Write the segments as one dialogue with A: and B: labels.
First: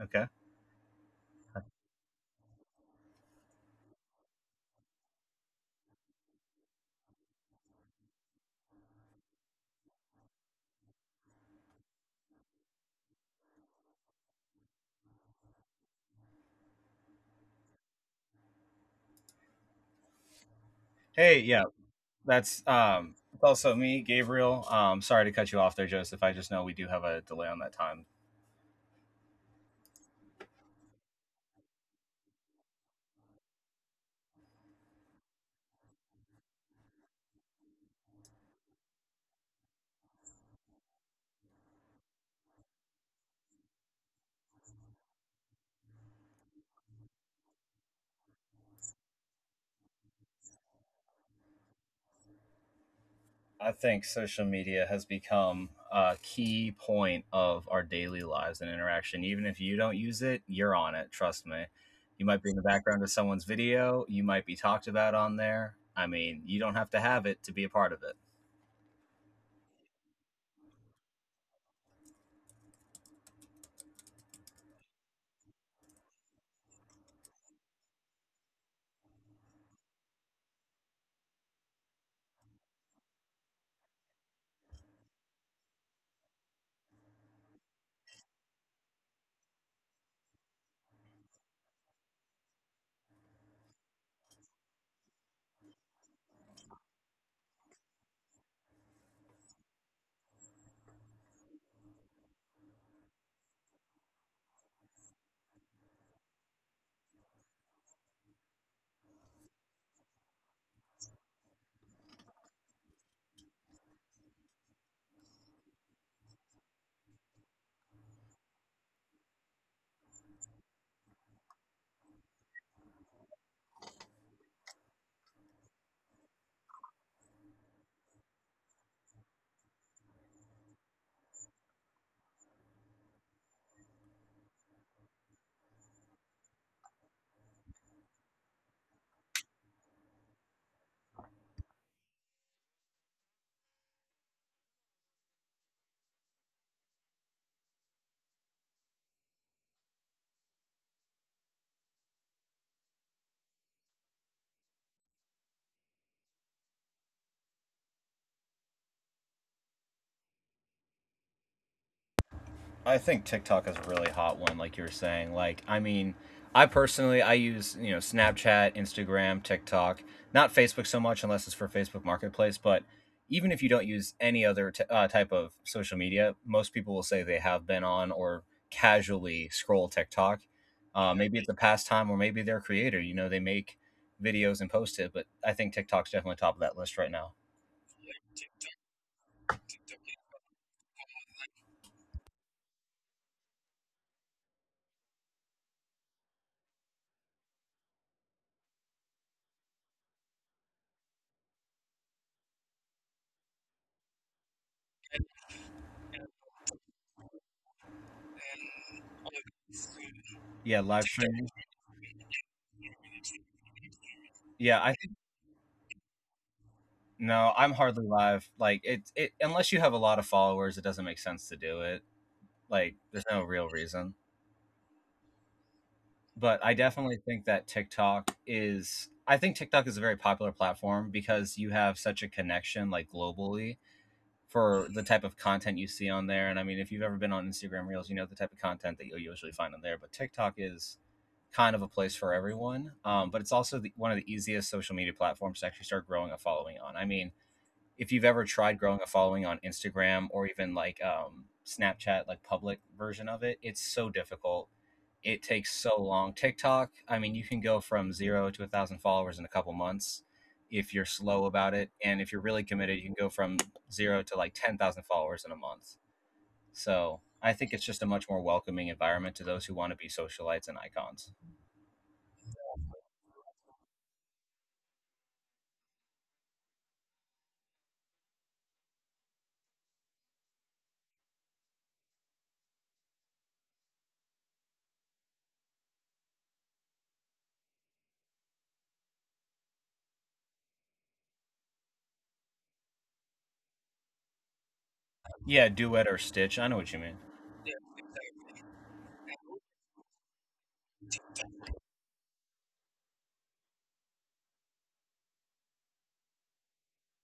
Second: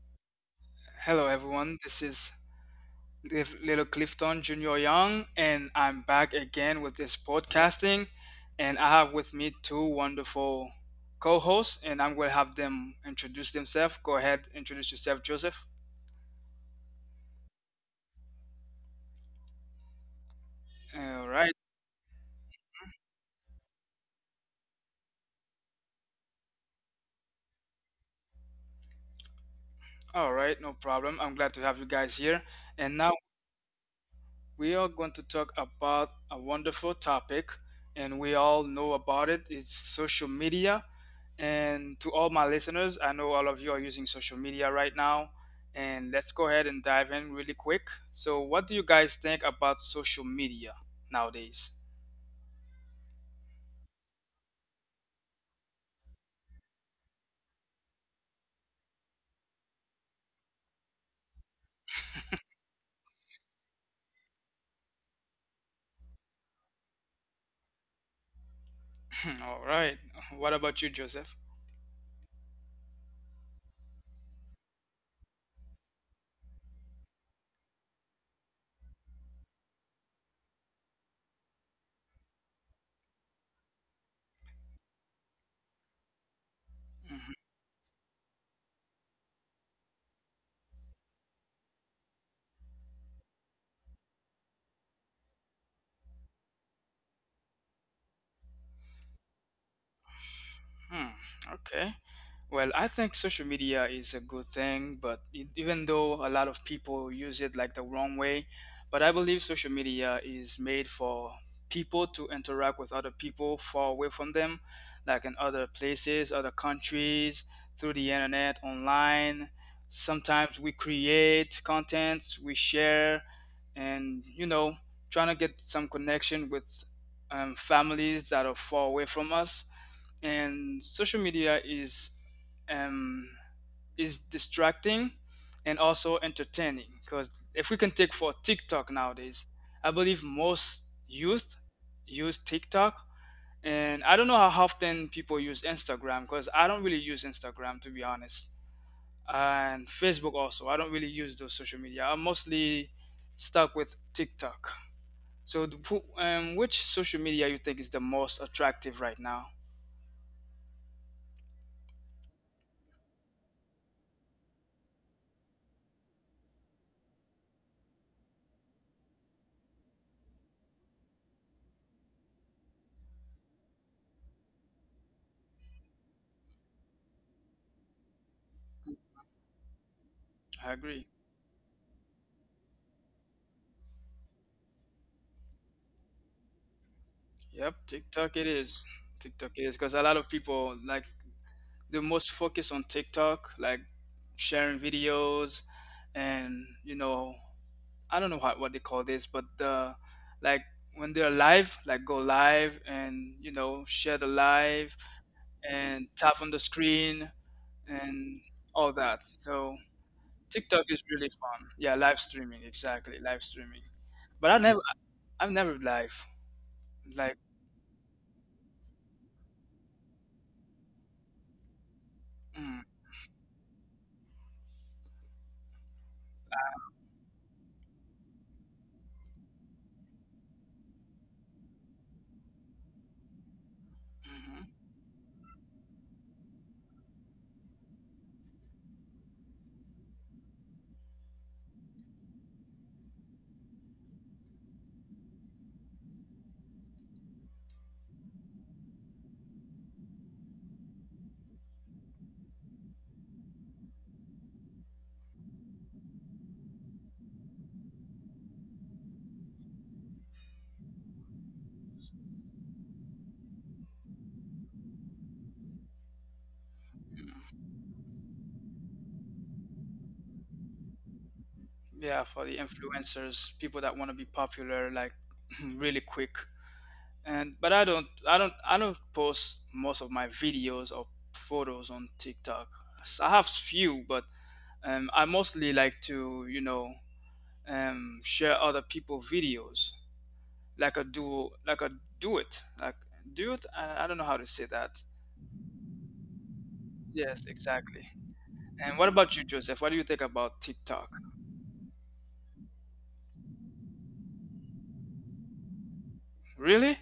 A: Okay.
B: Hello everyone. This is Little Clifton Junior Young, and I'm back again with this podcasting. And I have with me two wonderful co-hosts, and I'm going to have them introduce themselves. Go ahead, introduce yourself, Joseph. All
A: Hey,
B: right,
A: yeah, that's it's also me, Gabriel. Sorry to cut you off there, Joseph. I just know we do have a delay on that time.
B: all right, no problem. I'm glad to have you guys here. And now we are going to talk about a wonderful topic, and we all know about it, it's social media, and to all my listeners, I know all of you are using social media right now, and let's go ahead and dive in really quick. So what do you guys think about social media nowadays?
A: I think social media has become a key point of our daily lives and interaction. Even if you don't use it, you're on it, trust me. You might be in the background of someone's video, you might be talked about on there. I mean, you don't have to have it to be a part of it.
B: All right, what about you, Joseph? Mm-hmm. Okay, well, I think social media is a good thing, but even though a lot of people use it like the wrong way, but I believe social media is made for people to interact with other people far away from them, like in other places, other countries, through the internet, online. Sometimes we create content, we share, and trying to get some connection with families that are far away from us. And social media is, um, is distracting and also entertaining, because if we can take for TikTok nowadays, I believe most youth use TikTok. And I don't know how often people use Instagram, because I don't really use Instagram, to be honest. And Facebook also, I don't really use those social media. I'm mostly stuck with TikTok. So, which social media you think is the most attractive right now?
A: I think TikTok is a really hot one, like you were saying. Like, I mean, I personally I use Snapchat, Instagram, TikTok, not Facebook so much unless it's for Facebook Marketplace. But even if you don't use any other type of social media, most people will say they have been on or casually scroll TikTok.
B: I agree.
A: Maybe it's a pastime, or maybe they're a creator. You know, they make videos and post it. But I think TikTok's definitely top of that list right now.
B: Yep, TikTok it is. TikTok it is, because a lot of people like the most focus on TikTok, like sharing videos, and I don't know what they call this, but the like when they're live, like go live, and share the live and tap on the screen and all that. So
A: Yeah, live
B: TikTok is
A: streaming.
B: really fun. Yeah, live streaming, exactly, live streaming. But
A: Yeah, I
B: I've never live
A: No,
B: like
A: I'm hardly live. Like it unless you have a lot of followers, it doesn't make sense to do it. Like
B: mm,
A: there's no real reason. But I definitely think that TikTok is a very popular platform because you have such a connection like globally
B: mm,
A: for
B: mm.
A: the type of content you see on there. And I mean, if you've ever been on Instagram Reels, you know the type of content that you'll usually find on there, but TikTok is kind of a place for everyone. But it's also one of the easiest social media platforms to actually start growing a following on. I mean, if you've ever tried growing a following on Instagram or even like Snapchat, like public version of it, it's so difficult. It takes so long. TikTok, I mean, you can go from zero to 1,000 followers in a couple months if you're slow about it, and if you're really committed, you can go from zero to like 10,000 followers in a month. So I think it's just a much more welcoming environment to those who want to be socialites and icons.
B: Yeah, for the influencers, people that want to be popular, like really quick. And but I don't post most of my videos or photos on TikTok. I have few, but I mostly like to, share other people videos, like a do it like do it I don't know how to say that.
A: Yeah, duet or stitch. I know what you mean.
B: Yes, exactly. And what about you, Joseph? What do you think about TikTok, really?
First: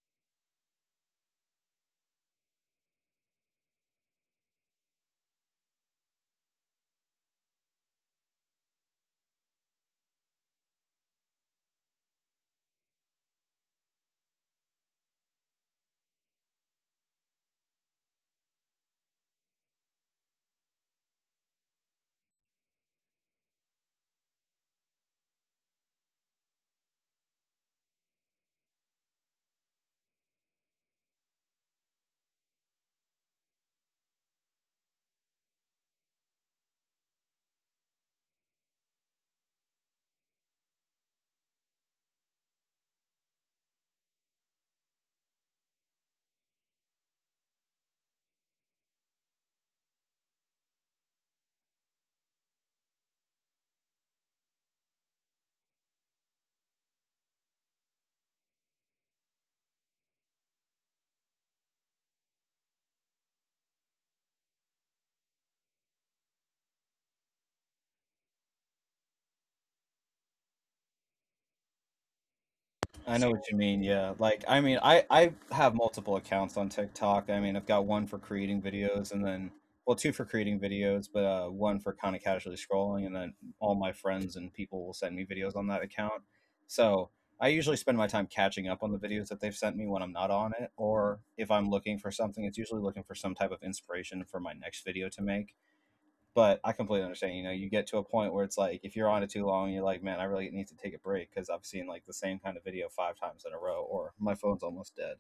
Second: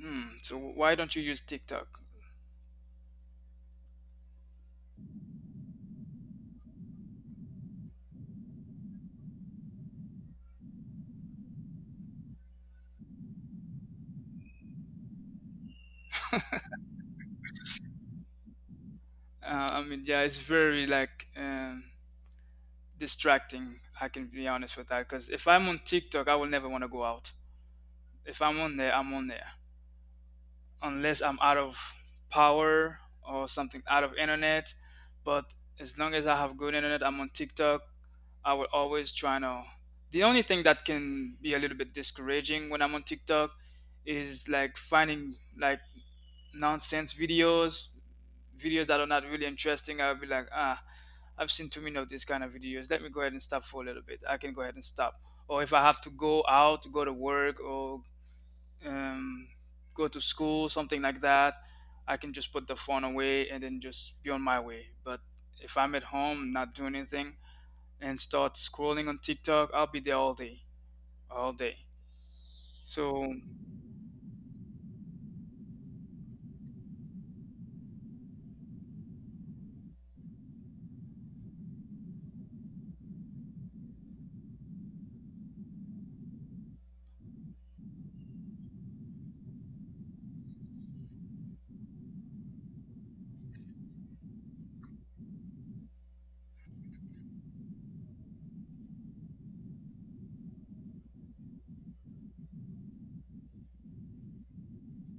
B: So why don't you use TikTok? I mean, yeah, it's very like, distracting. I can be honest with that, because if I'm on TikTok, I will never want to go out. If I'm on there, I'm on there, unless I'm out of power or something, out of internet. But as long as I have good internet, I'm on TikTok. I will always try to. The only thing that can be a little bit discouraging when I'm on TikTok is like finding like nonsense videos that are not really interesting. I'll be like, ah, I've seen too many of these kind of videos. Let me go ahead and stop for a little bit. I can go ahead and stop. Or if I have to go out, go to work, or um, go to school, something like that, I can just put the phone away and then just be on my way. But if I'm at home, not doing anything, and start scrolling on TikTok, I'll be there all day, all day.
A: I know
B: So
A: what you mean, yeah. Like, I mean, I have multiple accounts on TikTok. I mean, I've got one for creating videos and then well, two for creating videos, but one for kind of casually scrolling and then all my friends and people will send me videos on that account. So, I usually spend my time catching up on the videos that they've sent me when I'm not on it or if I'm looking for something, it's usually looking for some type of inspiration for my next video to make. But I completely understand. You know, you get to a point where it's like if you're on it too long, you're like, man, I really need to take a break because I've seen like the same kind of video five times in a row, or my phone's almost dead.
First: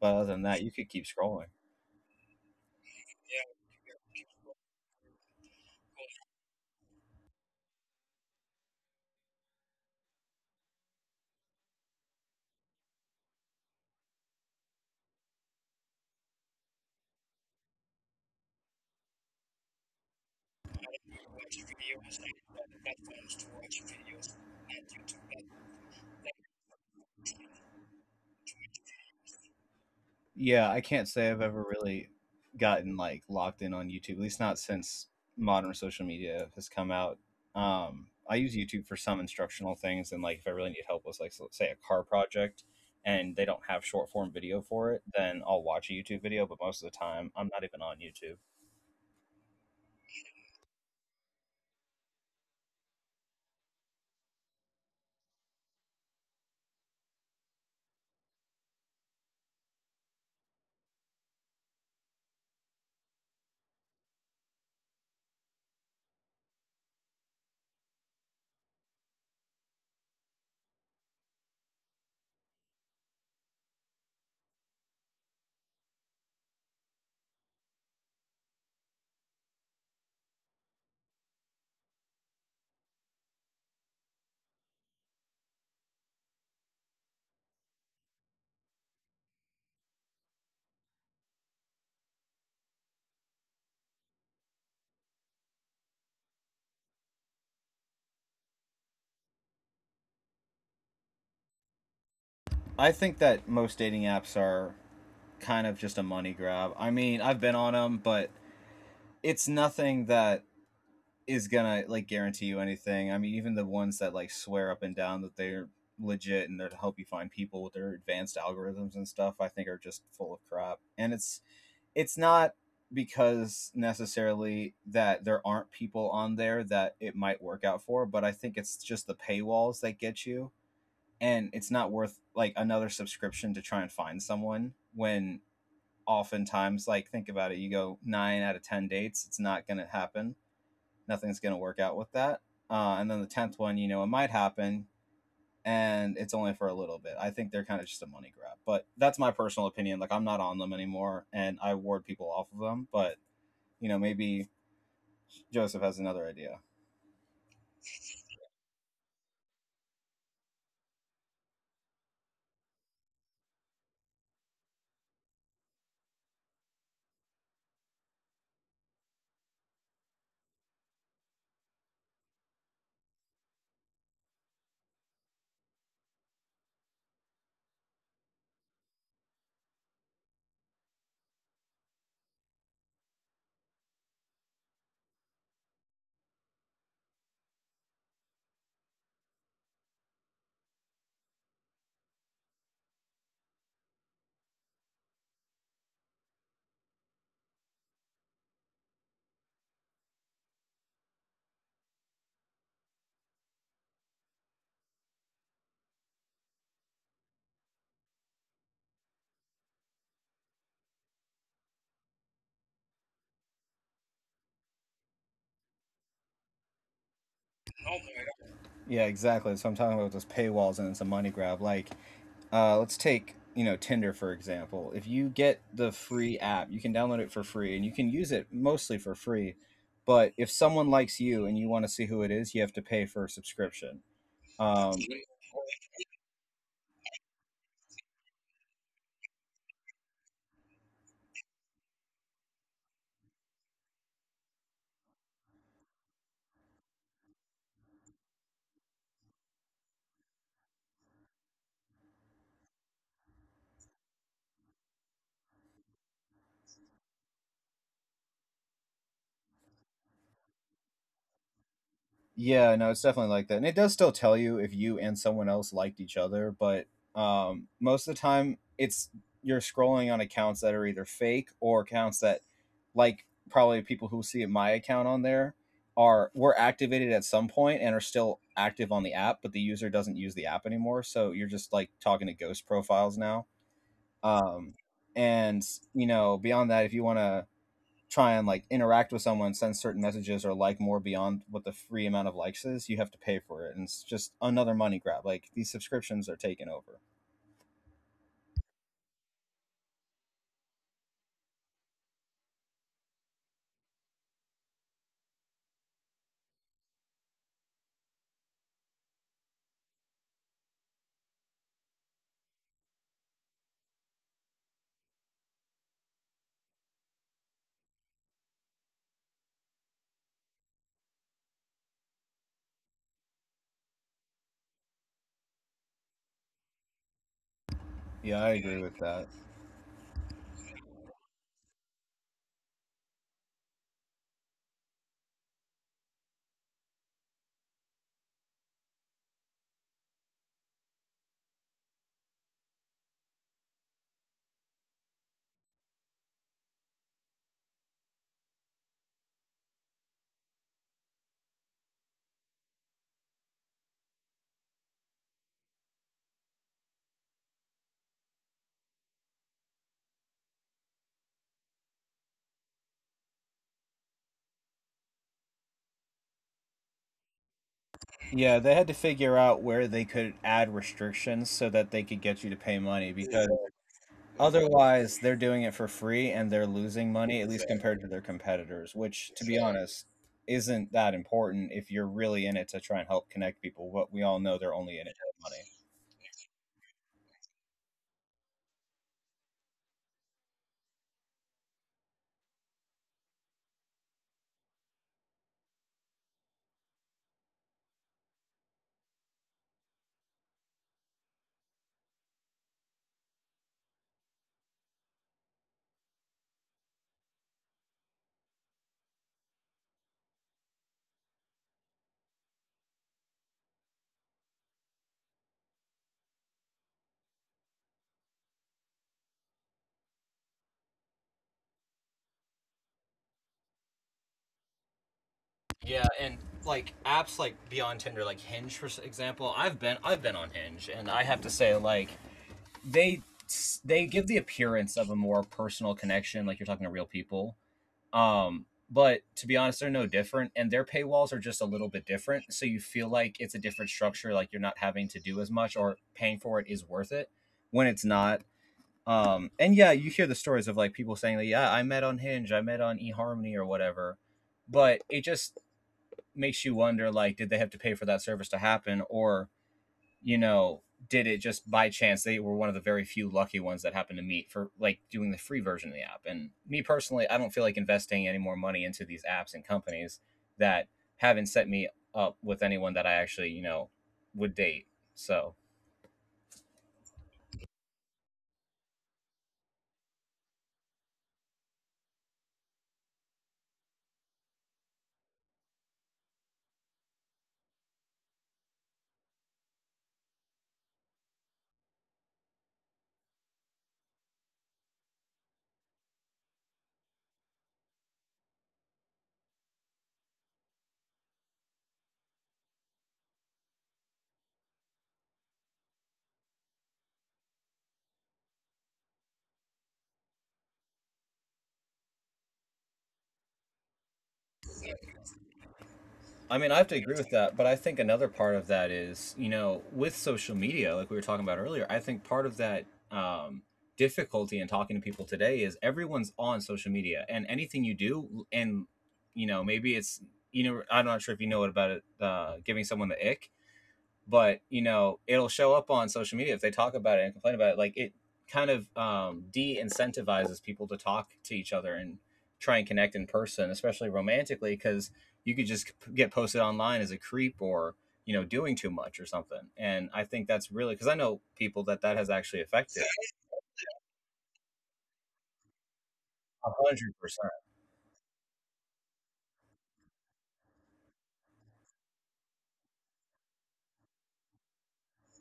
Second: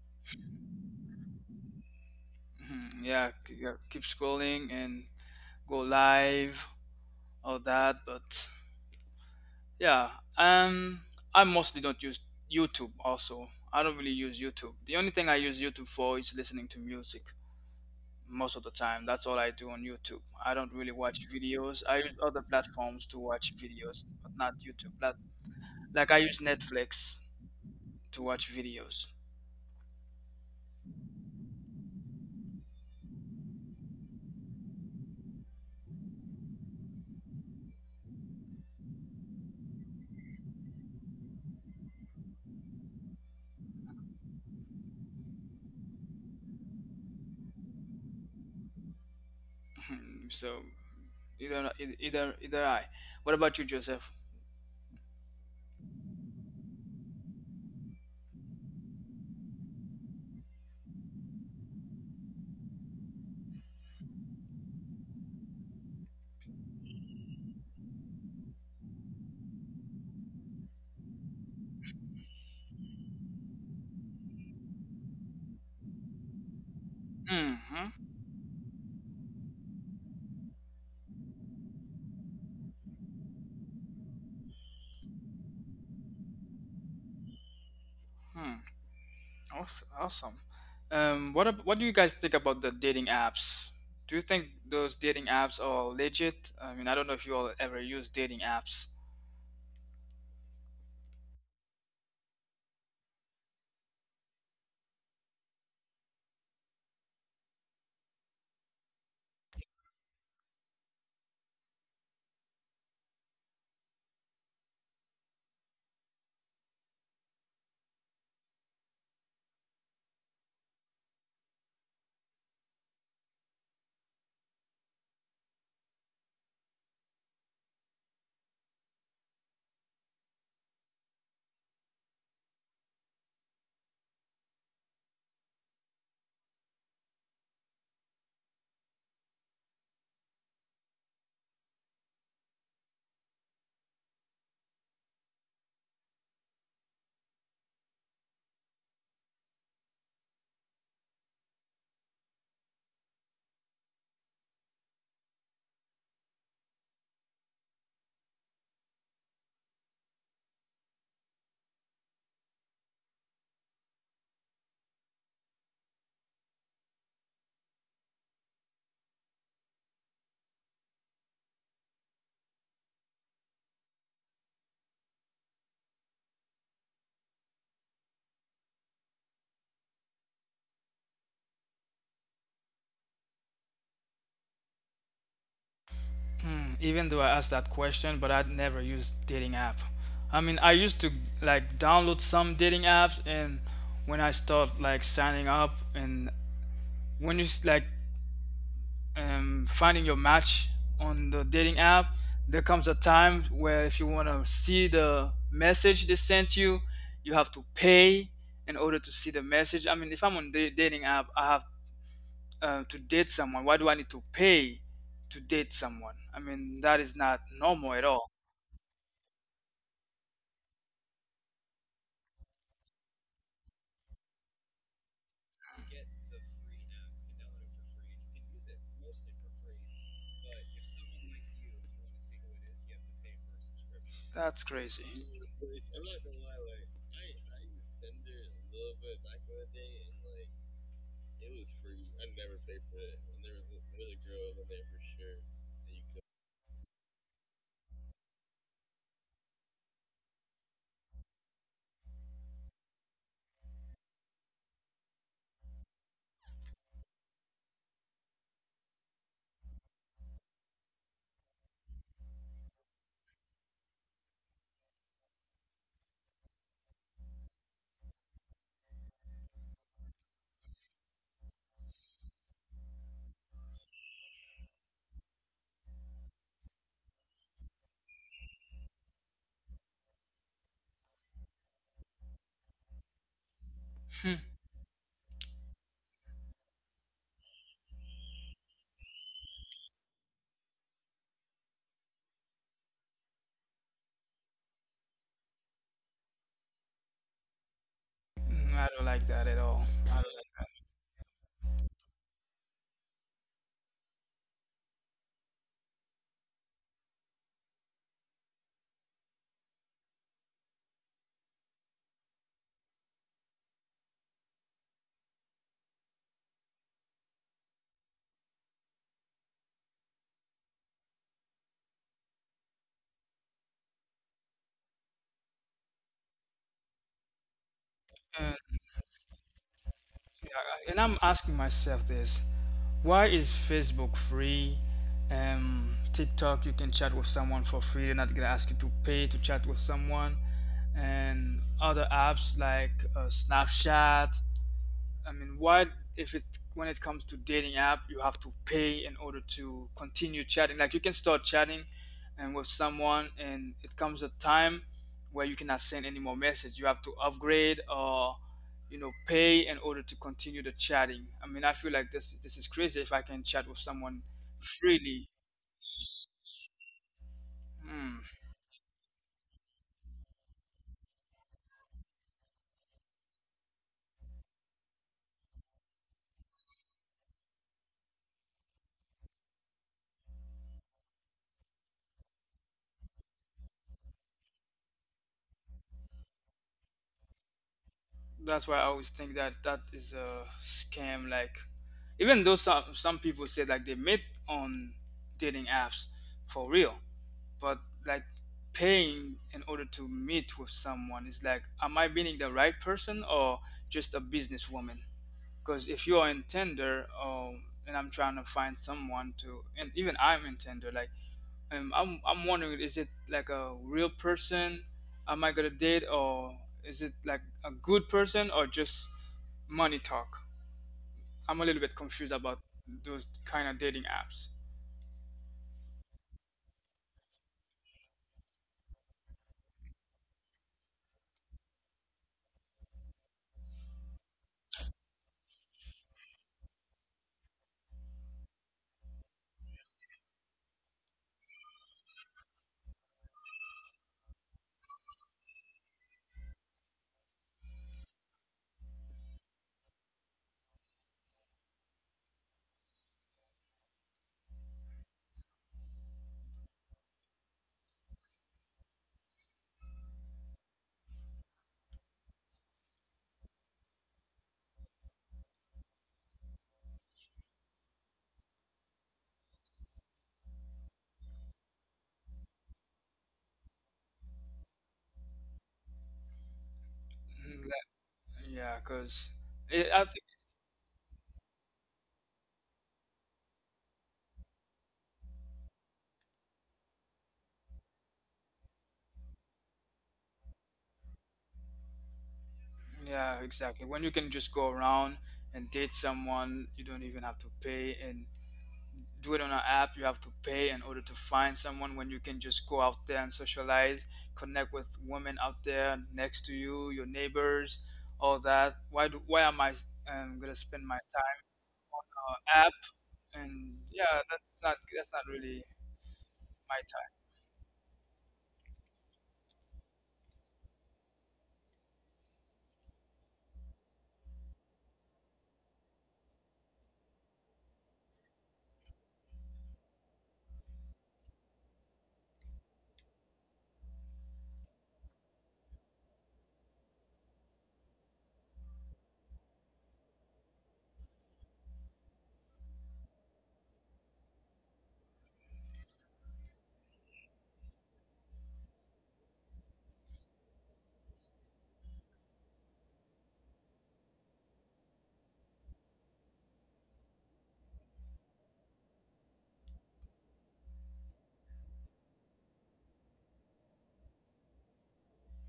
A: But other than that, you could keep scrolling.
B: yeah, yeah, keep scrolling and go live, all that. But yeah. Um, I mostly don't use YouTube also. I don't really use YouTube. The only thing I use YouTube for is listening to music most of the time. That's all I do on YouTube. I don't really watch videos. I use other platforms to watch videos, but not YouTube. Like, I use Netflix to watch videos.
A: Yeah, I can't say I've ever really gotten like locked in on YouTube, at least not since modern social media has come out. I use YouTube for some instructional things, and like if I really need help with like so, let's say a car project, and they don't have short form video for it, then I'll watch a YouTube video. But most of the time, I'm not even on YouTube.
B: So either either either I. What about you, Joseph? hmm Hmm. Awesome. What do you guys think about the dating apps? Do you think those dating apps are legit? I mean, I don't know if you all ever use dating apps.
A: I think that most dating apps are kind of just a money grab. I mean, I've been on them, but it's nothing that is gonna like guarantee you anything. I mean, even the ones that like swear up and down that they're legit and they're to help you find people with their advanced algorithms and stuff, I think are just full of crap. And it's not because necessarily that there aren't people on there that it might work out for, but I think it's just the paywalls that get you, and it's not worth like another subscription to try and find someone. When oftentimes, like, think about it, you go nine out of ten dates, it's not going to happen, nothing's going to work out with that. And then the tenth one, you know, it might happen, and it's only for a little bit. I think they're kind of just a money grab, but that's my personal opinion. Like, I'm not on them anymore, and I ward people off of them. But maybe Joseph has another idea.
B: Hmm, even though I asked that question, but I'd never used dating app. I mean, I used to like download some dating apps, and when I start like signing up, and when you s- like finding your match on the dating app, there comes a time where if you want to see the message they sent you, you have to pay in order to see the message. I mean, if I'm on the dating app, I have to date someone. Why do I need to pay to date someone? I mean, that is not normal at all.
A: Yeah, exactly, so I'm talking about those paywalls, and it's a money grab. Like, let's take Tinder for example. If you get the free app, you can download it for free, and you can use it mostly for free. But if someone likes you and you want to see who it is, you have to pay for a subscription.
B: That's
A: Um,
B: crazy.
A: Yeah, no, it's definitely like that. And it does still tell you if you and someone else liked each other, but most of the time it's you're scrolling on accounts that are either fake or accounts that like probably people who see my account on there are were activated at some point and are still active on the app, but the user doesn't use the app anymore. So you're just like talking to ghost profiles now.
B: Hmm.
A: Um, and you know, beyond that, if you want to try and like interact with someone, send certain messages, or like more beyond what the free amount of likes is, you have to pay for it, and it's just another money grab. Like these subscriptions are taken over.
B: Mm, I don't like that at all. I don't
A: Yeah, I
B: like
A: agree with that.
B: Yeah. And I'm asking myself this, why is Facebook free? TikTok, you can chat with someone for free. They're not gonna ask you to pay to chat with someone. And other apps like Snapchat. I mean, why? If it's When it comes to dating app, you have to pay in order to continue chatting. Like you can start chatting and with someone, and it comes a time where you cannot send any more message. You have to upgrade or, you know, pay in order to continue the chatting. I mean, I feel like this is crazy if I can chat with someone freely. Hmm.
A: Yeah, they had to figure out where they could add restrictions so that they could get you to pay money, because otherwise they're doing it for free and they're losing money, at least compared to their competitors, which, to be honest, isn't that important if you're really in it to try and help connect people. But we all know they're only in it for money.
B: That's why I always think that that is a scam. Like, even though some people say like they met on dating apps for real, but like paying in order to meet with someone is like, am I meeting the right person or just a businesswoman? Because if you are in Tinder, and I'm trying to find someone to, and even I'm in Tinder, like, I'm wondering, is it like a real person? Am I gonna date, or is it like a good person, or just money talk? I'm a little bit confused about those kind of dating apps.
A: Yeah, and like apps like beyond Tinder, like Hinge for example. I've been on Hinge, and I have to say, like, they they give the appearance of a more personal connection, like you're talking to real people. But to be honest, they're no different, and their paywalls are just a little bit different. So you feel like it's a different structure, like you're not having to do as much, or paying for it is worth it when it's not. And yeah, you hear the stories of like people saying, like, "Yeah, I met on Hinge, I met on eHarmony or whatever," but it just makes you wonder, like, did they have to pay for that service to happen, or you know did it just by chance they were one of the very few lucky ones that happened to meet for like doing the free version of the app. And me personally, I don't feel like investing any more money into these apps and companies that haven't set me up with anyone that I actually, would date. So
B: Mhm. Yeah, because, yeah, exactly, when you can just go around and date someone, you don't even have to pay and do it on an app. You have to pay in order to find someone when you can just go out there and socialize, connect with women out there next to you, your neighbors, all that. Why am I, gonna spend my time on an app? And yeah, that's not really
A: I mean,
B: my
A: I have to agree with that, but I think another part of that is, you know, with social media, like we were talking about earlier, I think part of that um, difficulty in talking to people today is everyone's on social media, and anything you do, and you know, maybe it's, you know, I'm not sure if you know what about it, giving someone the ick, but you know it'll show up on social media if they talk about it and complain about it. Like, it kind of de-incentivizes people to talk to each other and try and connect in person, especially romantically, because you could just get posted online as a creep or, you know, doing too much or something. And I think that's really, because I know people that has actually affected, 100%.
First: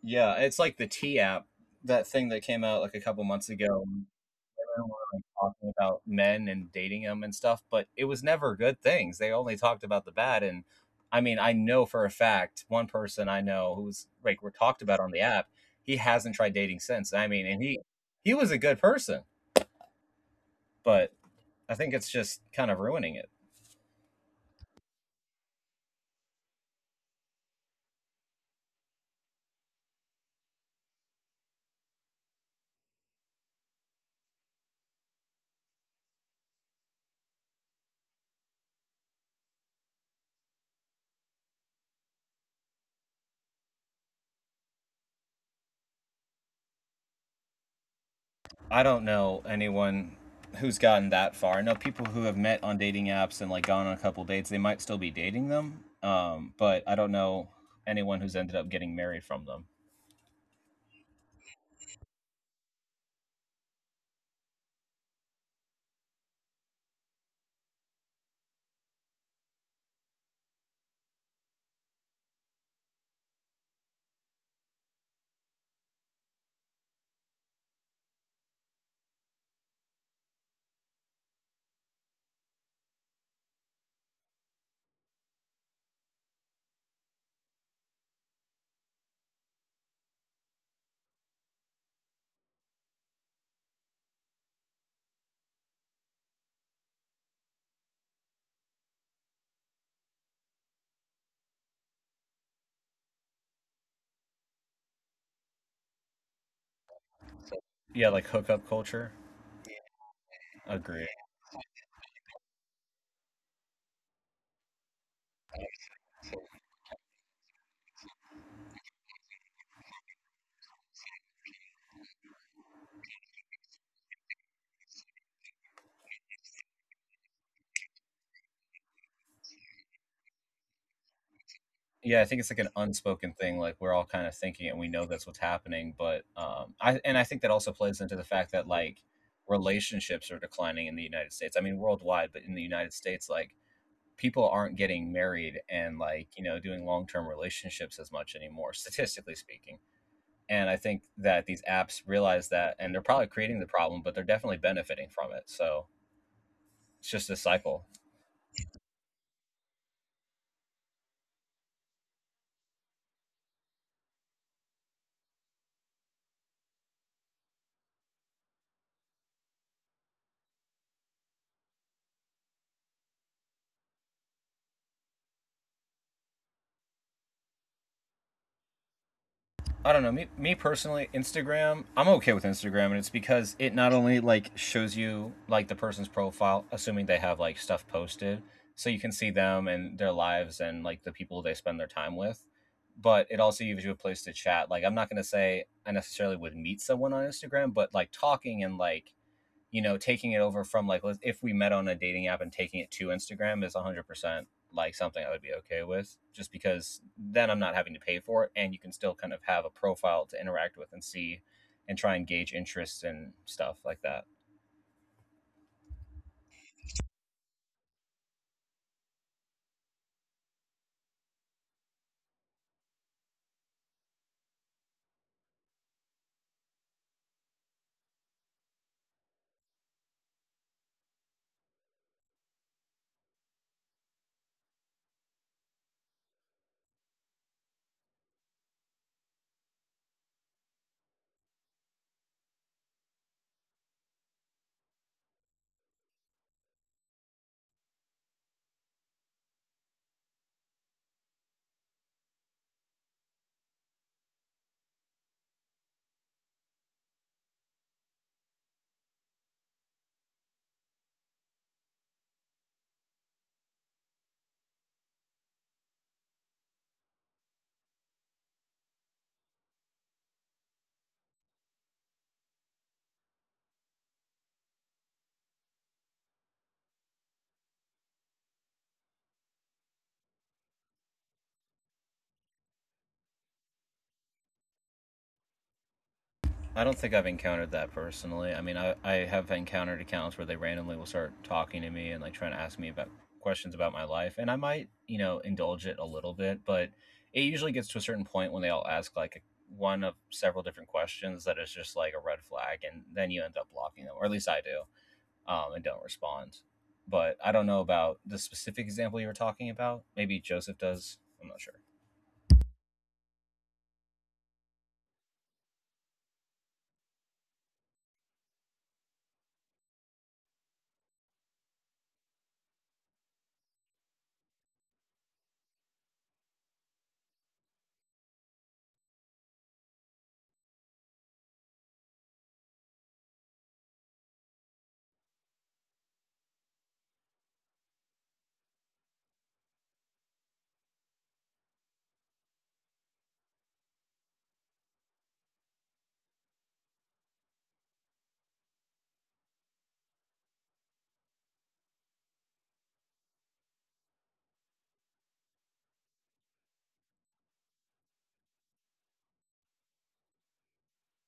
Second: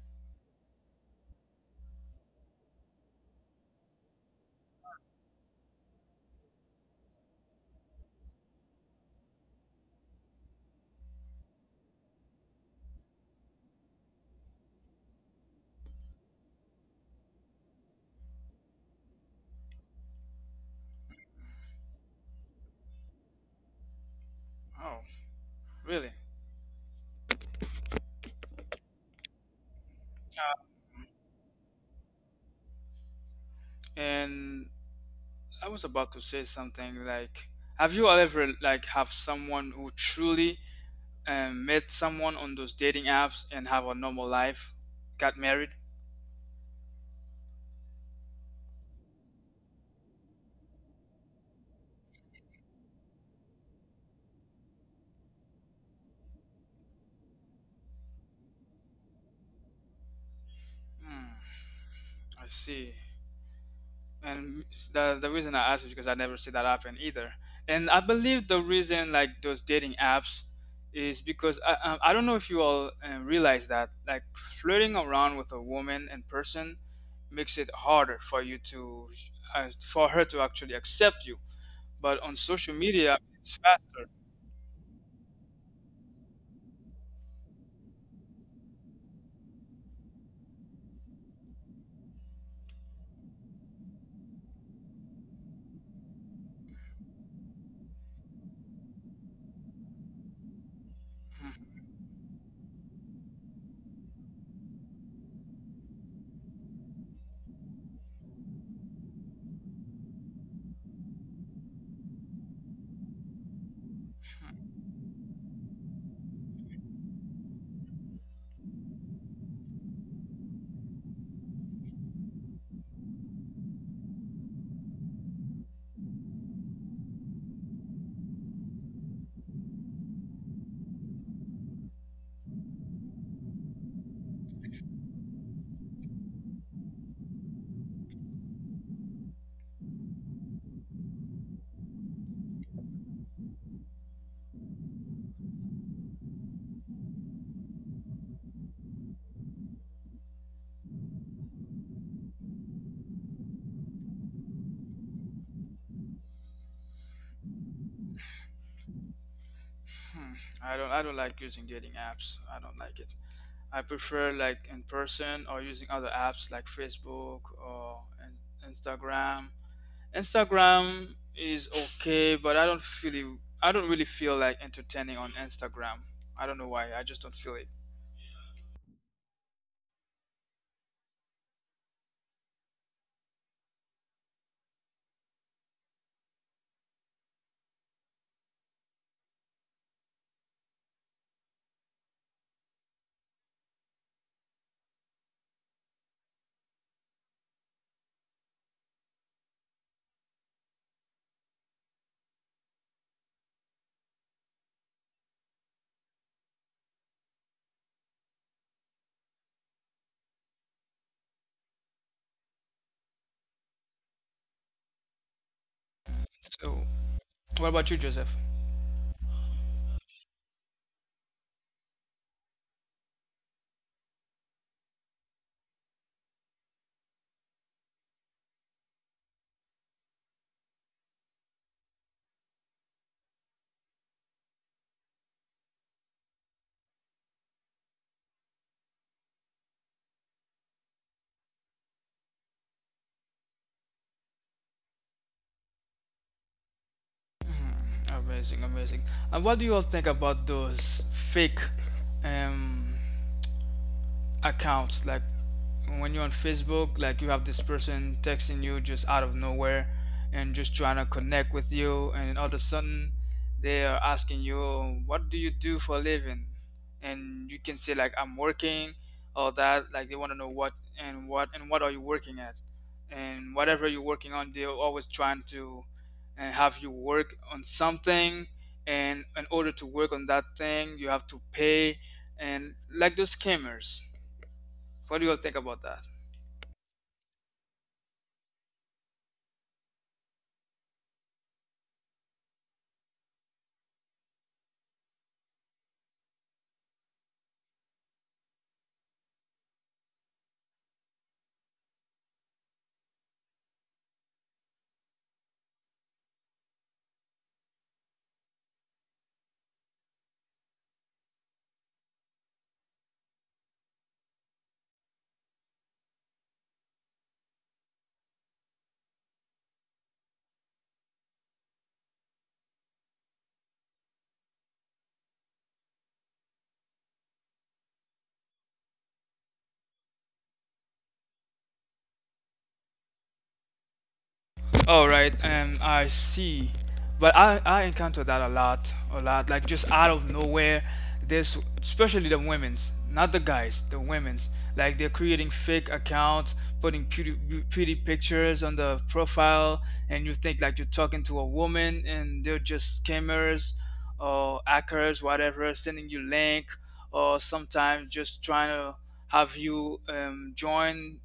A: Yeah, it's like the T app, that thing that came out like a couple months ago, and we like talking about men and dating them and stuff, but it was never good things. They only talked about the bad. And I mean, I know for a fact one person I know who's like we're talked about on the app, he hasn't tried dating since. I mean, and he was a good person, but I think it's just kind of ruining it.
B: time. Oh, really? And I was about to say something like, have you ever like have someone who truly, met someone on those dating apps and have a normal life, got married.
A: I don't know anyone who's gotten that far. I know people who have met on dating apps and like gone on a couple dates, they might still be dating them. But I don't know anyone who's ended up getting married from them.
B: Hmm, I see. And the reason I asked is because I never see that happen either. And I believe the reason like those dating apps is because I don't know if you all realize that like flirting around with a woman in person makes it harder for her to actually accept you. But on social media, it's faster. Hmm,
A: Yeah, like hookup culture. Agree.
B: hmm,
A: Yeah, I think it's like an unspoken thing. Like we're all kind of thinking it. We know that's what's happening, but I think that also plays into the fact that like relationships are declining in the United States. I mean, worldwide, but in the United States, like people aren't getting married and like doing long term relationships as much anymore, statistically speaking. And I think that these apps realize that, and they're probably creating the problem, but they're definitely benefiting from it. So it's just a cycle.
B: hmm. I don't, I don't like using dating apps. I don't like it. I prefer like in person, or using other apps like Facebook or Instagram. Instagram is okay, but I don't feel it, I don't really feel like entertaining on Instagram. I don't know why. I just don't feel it.
A: I don't know. Me personally, Instagram, I'm okay with Instagram, and it's because it not only like shows you like the person's profile, assuming they have like stuff posted, so you can see them and their lives and like the people they spend their time with, but it also gives you a place to chat. Like, I'm not gonna say I necessarily would meet someone on Instagram, but like talking and like taking it over from like if we met on a dating app and taking it to Instagram is 100% like something I would be okay with, just because then I'm not having to pay for it, and you can still kind of have a profile to interact with and see, and try and gauge interests and stuff like that.
B: So, what about you, Joseph? Hmm. Amazing, amazing. And what do you all think about those fake um accounts? Like when you're on Facebook, like you have this person texting you just out of nowhere, and just trying to connect with you, and all of a sudden they are asking you, what do you do for a living? And you can say like, I'm working. Or that, like, they want to know what, and what are you working at? And whatever you're working on, they're always trying to, and have you work on something, and in order to work on that thing, you have to pay. And like those scammers, what do you all think about that?
A: I don't think I've encountered that personally. I mean, I have encountered accounts where they randomly will start talking to me and like trying to ask me about questions about my life, and I might indulge it a little bit, but it usually gets to a certain point when they all ask like one of several different questions that is just like a red flag, and then you end up blocking them, or at least I do. And don't respond. But I don't know about the specific example you were talking about. Maybe Joseph does. I'm not sure.
B: All right, I see. But I encounter that a lot, a lot. Like just out of nowhere, there's especially the women's, not the guys, the women's. Like they're creating fake accounts, putting pretty pictures on the profile, and you think like you're talking to a woman, and they're just scammers or hackers, whatever, sending you link, or sometimes just trying to have you join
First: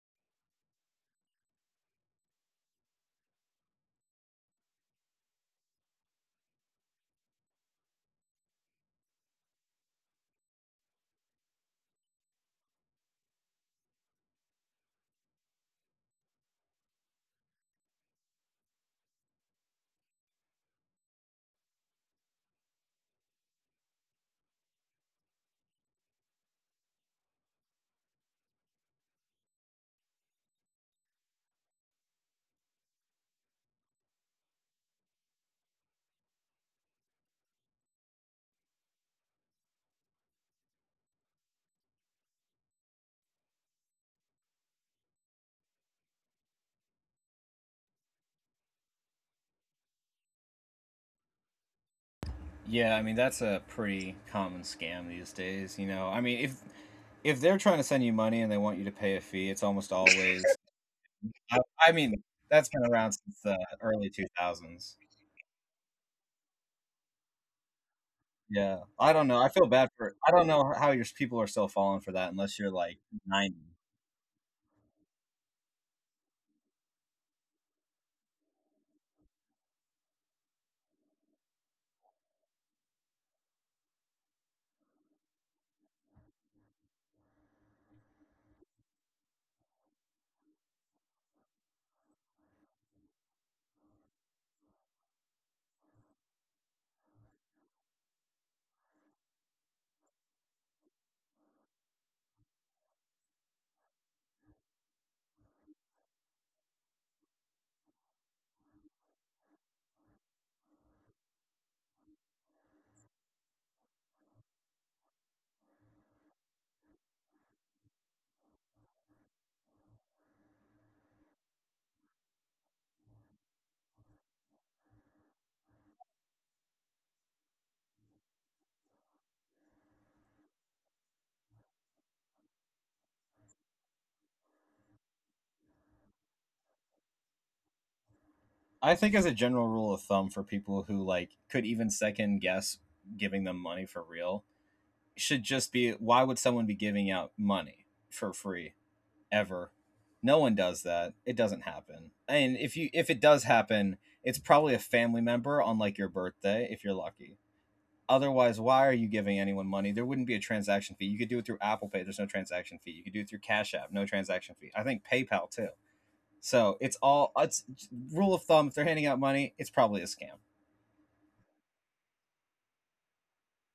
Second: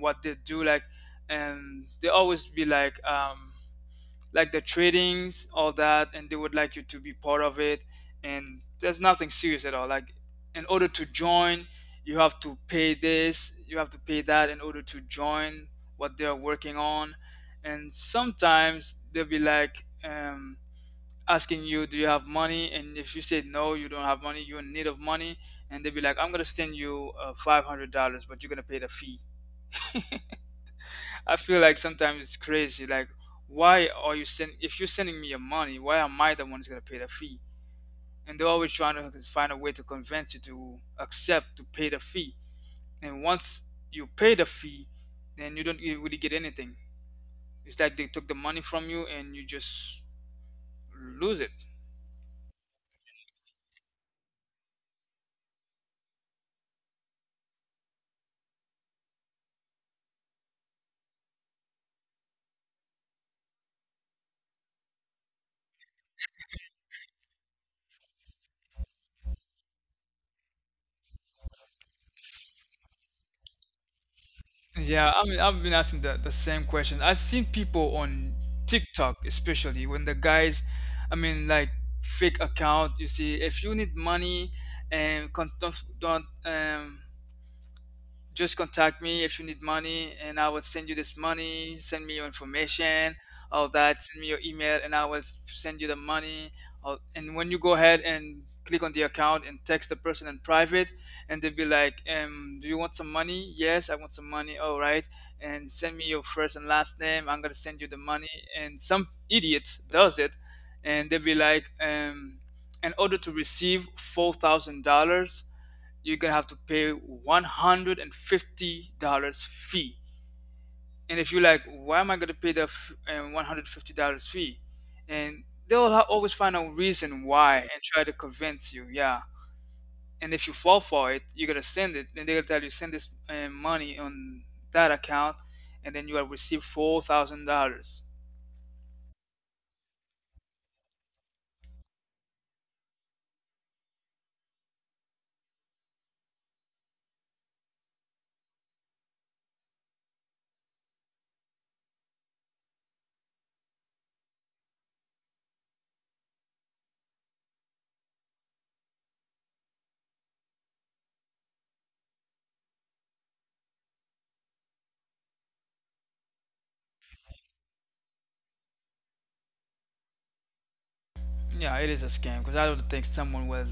B: what they do, like, and they always be like the tradings, all that, and they would like you to be part of it, and there's nothing serious at all. Like, in order to join, you have to pay this, you have to pay that, in order to join what they're working on. And sometimes they'll be like, asking you, do you have money? And if you say no, you don't have money, you're in need of money, and they'll be like, I'm gonna send you $500, but you're gonna pay the fee. I feel like sometimes it's crazy. Like, why are you sending? If you're sending me your money, why am I the one who's gonna pay the fee? And they're always trying to find a way to convince you to accept to pay the fee. And once you pay the fee, then you don't really get anything. It's like they took the money from you and you just lose it.
A: Yeah, I mean that's a pretty common scam these days. You know, I mean if they're trying to send you money and they want you to pay a fee, it's almost always. I, I mean, that's been around since the early 2000s. Yeah, I don't know. I feel bad for. I don't know how your people are still falling for that unless you're like 90.
B: Yeah, I mean, I've been asking the same question. I've seen people on TikTok, especially when the guys, I mean, like, fake account. You see, if you need money, and con- don't, just contact me if you need money and I will send you this money, send me your information, all that, send me your email, and I will send you the money. And when you go ahead and click on the account and text the person in private, and they'll be like, do you want some money? Yes, I want some money. All right. And send me your first and last name. I'm going to send you the money. And some idiot does it, and they'll be like, in order to receive $4,000, you're gonna have to pay $150 fee. And if you're like, why am I gonna pay the $150 fee? And they'll always find a reason why and try to convince you. Yeah, and if you fall for it, you're gonna send it, and they'll tell you, send this money on that account, and then you will receive $4,000.
A: I think as a general rule of thumb for people who like could even second guess giving them money for real, should just be why would someone be giving out money for free ever? No one does that. It doesn't happen. And if it does happen, it's probably a family member on like your birthday if you're lucky. Otherwise, why are you giving anyone money? There wouldn't be a transaction fee. You could do it through Apple Pay. There's no transaction fee. You could do it through Cash App. No transaction fee. I think PayPal too. So it's rule of thumb. If they're handing out money, it's probably a scam.
B: Yeah, it is a scam, because I don't think someone will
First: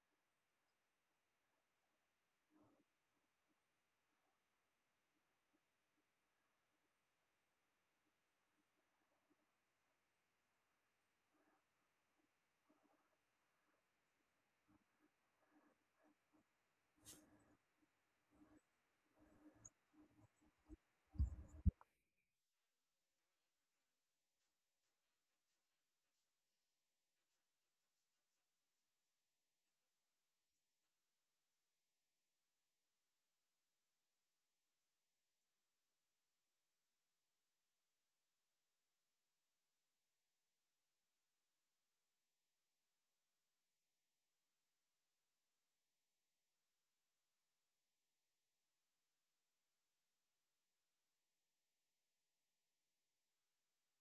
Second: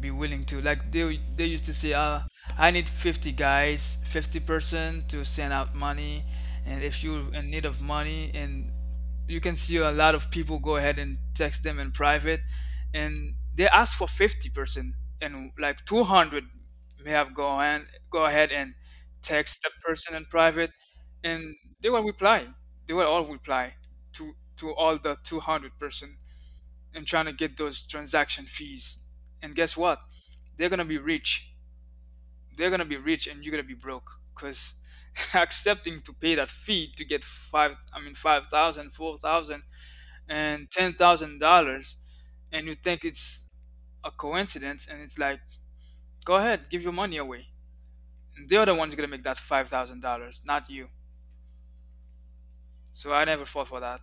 B: be willing to, like, they used to say, I need 50 guys, 50 person to send out money, and if you're in need of money, and you can see a lot of people go ahead and text them in private, and they ask for 50 person, and like 200 may have go and go ahead and text the person in private, and they will reply. They will all reply to all the 200 person, and trying to get those transaction fees. And guess what? They're gonna be rich. They're gonna be rich, and you're gonna be broke, because accepting to pay that fee to get five, I mean 5,000, four thousand, and ten thousand dollars, and you think it's a coincidence, and it's like, go ahead, give your money away. And the other one's gonna make that 5,000 dollars, not you. So I never fought for that.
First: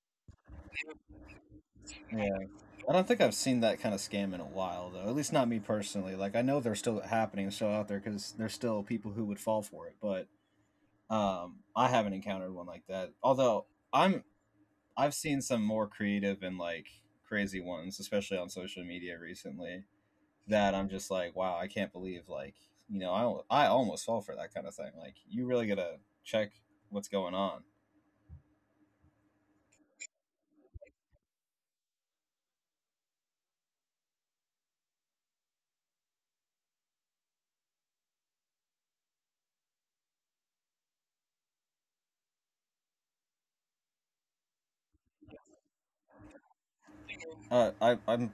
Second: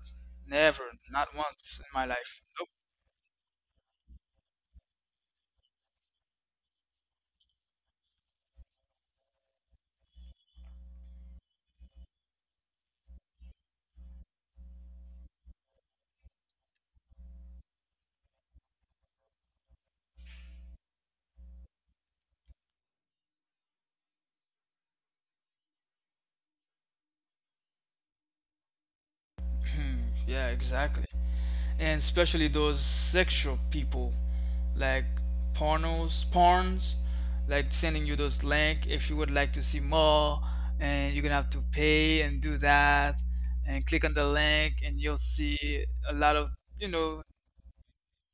B: Never, not once in my
A: Yeah.
B: life.
A: I don't think I've seen that kind of scam in a while, though. At least not me personally. Like I know they're still happening, still out there, because there's still people who would fall for it. But I haven't encountered one like that. Although I'm, I've seen some more creative and like crazy ones, especially on social media recently. That I'm just like, wow, I can't believe like I almost fall for that kind of thing. Like you really gotta check what's going on.
B: Yeah, exactly. And especially those sexual people, like pornos, porns, like sending you those link if you would like to see more, and you're gonna have to pay and do that, and click on the link, and you'll see a lot of, you know,
A: Uh, I I'm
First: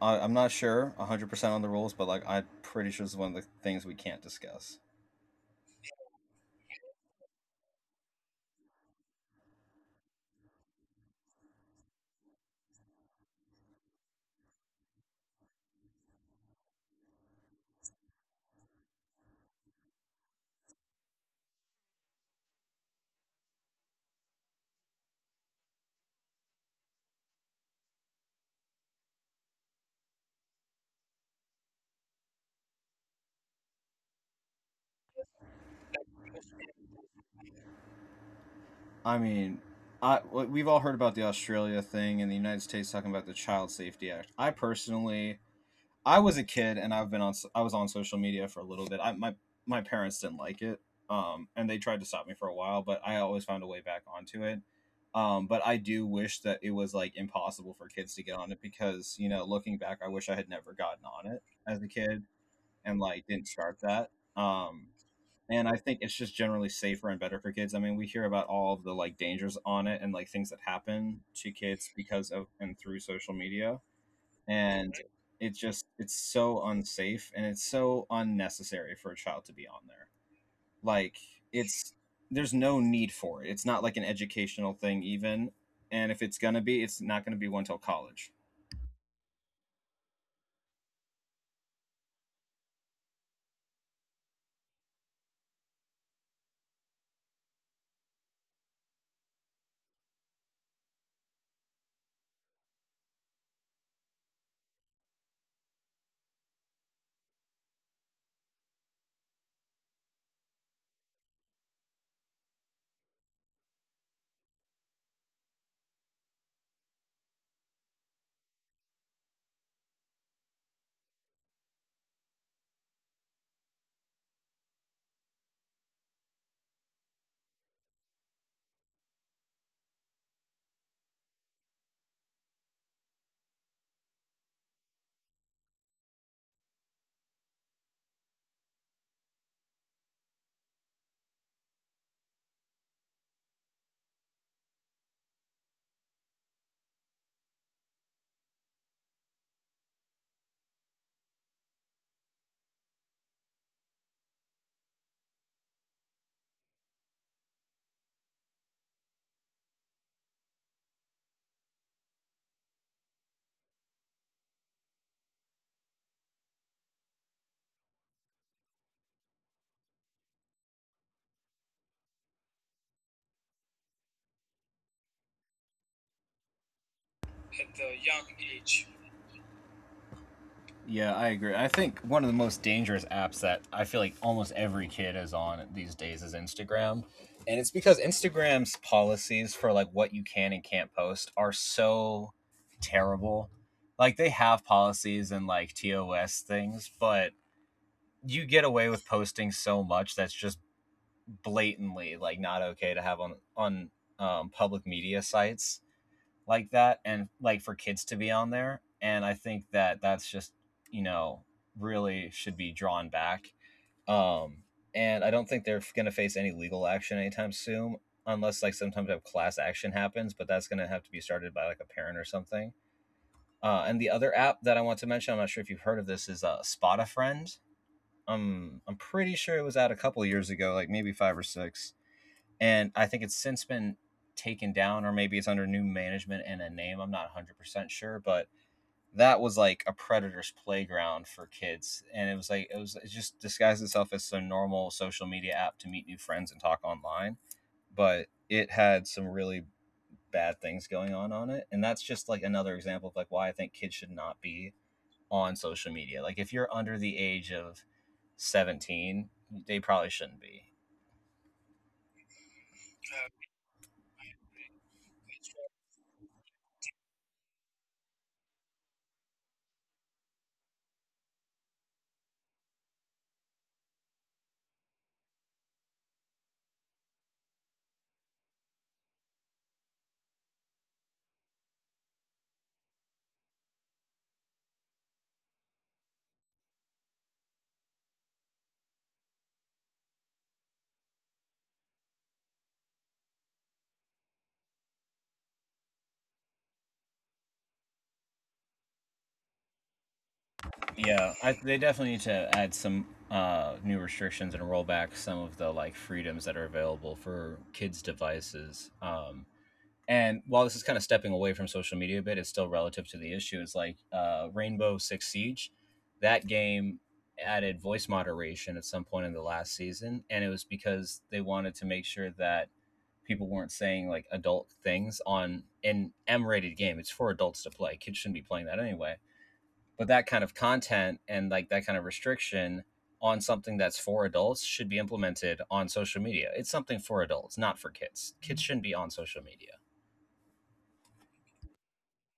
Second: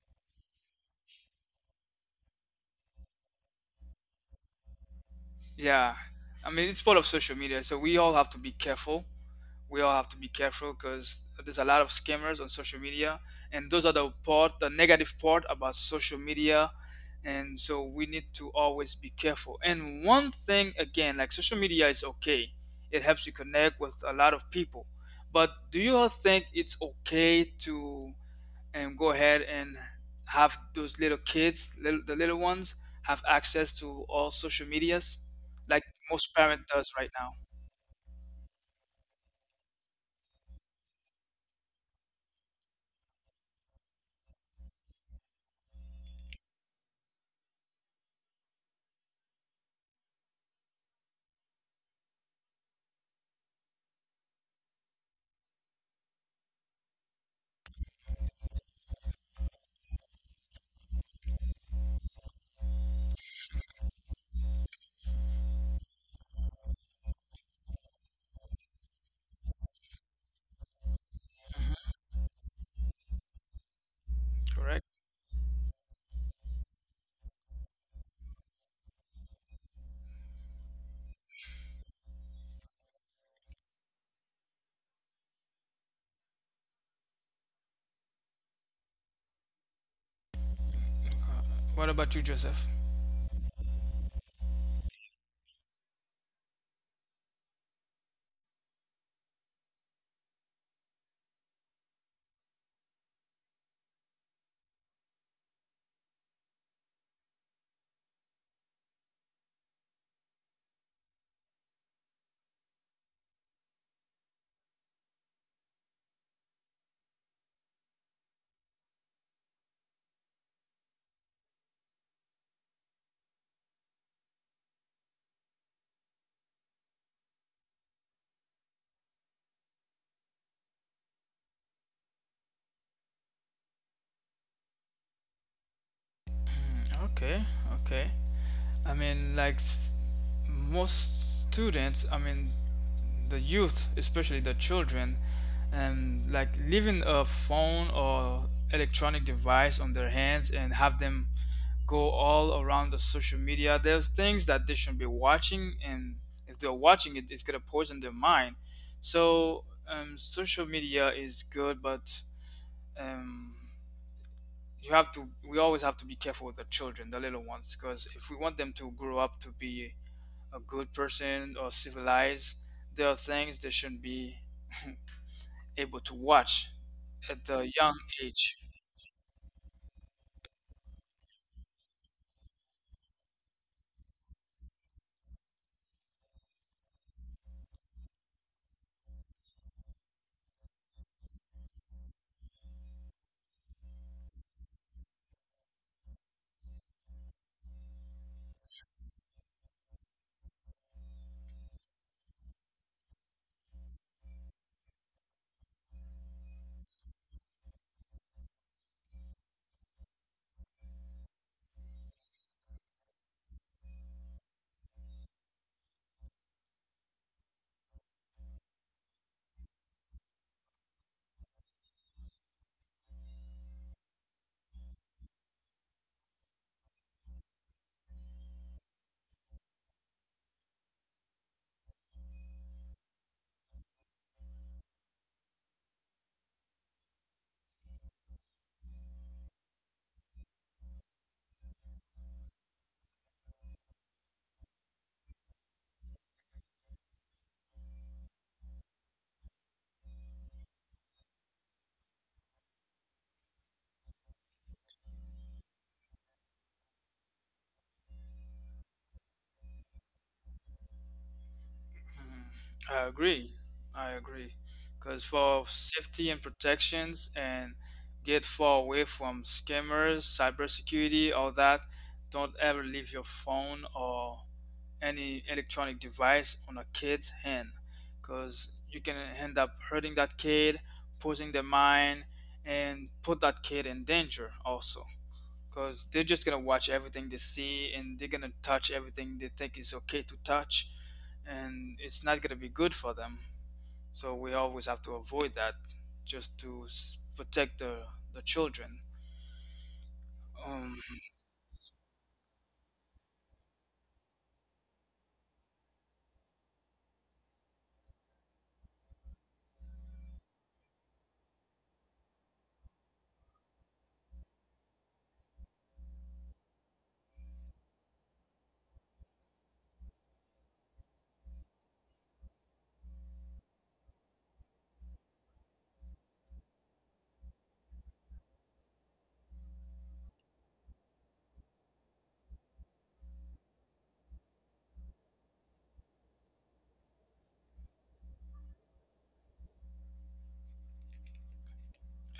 A: I'm not sure 100% on the rules, but like I'm pretty sure it's one of the things we can't discuss.
B: yeah. I mean, it's part of social media, so we all have to be careful. We all have to be careful, because there's a lot of scammers on social media, and those are the part, the negative part about social media. And so we need to always be careful. And one thing again, like, social media is okay, it helps you connect with a lot of people, but do you all think it's okay to and go ahead and have those little kids, little, the little ones, have access to all social medias, like most parent does right now?
A: I mean, we've all heard about the Australia thing and the United States talking about the Child Safety Act. I personally, I was a kid and I was on social media for a little bit. I my My parents didn't like it. And They tried to stop me for a while, but I always found a way back onto it. But I do wish that it was like impossible for kids to get on it because, you know, looking back, I wish I had never gotten on it as a kid and like didn't start that. Um and I think it's just generally safer and better for kids. I mean, we hear about all of the like dangers on it and like things that happen to kids because of and through social media, and
B: Correct.
A: it's so unsafe and it's so unnecessary for a child to be on there. Like it's there's no need for it. It's not like an educational thing even, and if it's gonna be, it's not gonna be one till college.
B: uh, what about you, Joseph? Okay, okay. I mean, like, most students, I mean, the youth, especially the children, and like leaving a phone or electronic device on their hands and have them go all around the social media. There's things that they shouldn't be watching, and if they're watching it, it's gonna poison their mind. So, social media is good, but um, you have to, we always have to be careful with the children, the little ones, because if we want them to grow up to be a good person or civilized, there are things they shouldn't be able to watch at the young age.
A: Yeah, I agree. I think one of the most dangerous apps that I feel like almost every kid is on these days is Instagram. And it's because Instagram's policies for like what you can and can't post are so terrible. Like they have policies and like TOS things, but you get away with posting so much that's just blatantly like not okay to have on public media sites like that and like for kids to be on there and I think that that's just you know really should be drawn back um and I don't think they're going to face any legal action anytime soon unless like sometimes a class action happens, but that's going to have to be started by like a parent or something. And the other app that I want to mention, I'm not sure if you've heard of this, is Spot a Friend. I'm pretty sure it was out a couple years ago, like maybe five or six, and I think it's since been taken down, or maybe it's under new management and a name. I'm not 100% sure, but that was like a predator's playground for kids, and it was like it was it just disguised itself as a normal social media app to meet new friends and talk online, but it had some really bad things going on it, and that's just like another example of like why I think kids should not be on social media. Like if you're under the age of 17, they probably shouldn't be.
B: Mhm. I agree, I agree, because for safety and protections and get far away from scammers, cybersecurity, all that, don't ever leave your phone or any electronic device on a kid's hand, because you can end up hurting that kid, posing their mind, and put that kid in danger also, because they're just gonna watch everything they see, and they're gonna touch everything they think is okay to touch, and it's not gonna be good for them. So we always have to avoid that just to protect the children. Um,
A: Yeah, I, they definitely need to add some new restrictions and roll back some of the like freedoms that are available for kids' devices. And while this is kind of stepping away from social media a bit, it's still relative to the issue. It's like Rainbow Six Siege, that game added voice moderation at some point in the last season, and it was because they wanted to make sure that people weren't saying like adult things on an M-rated game. It's for adults to play. Kids shouldn't be playing that anyway, but that kind of content and like that kind of restriction on something that's for adults should be implemented on social media. It's something for adults, not for kids. Kids shouldn't be on social media.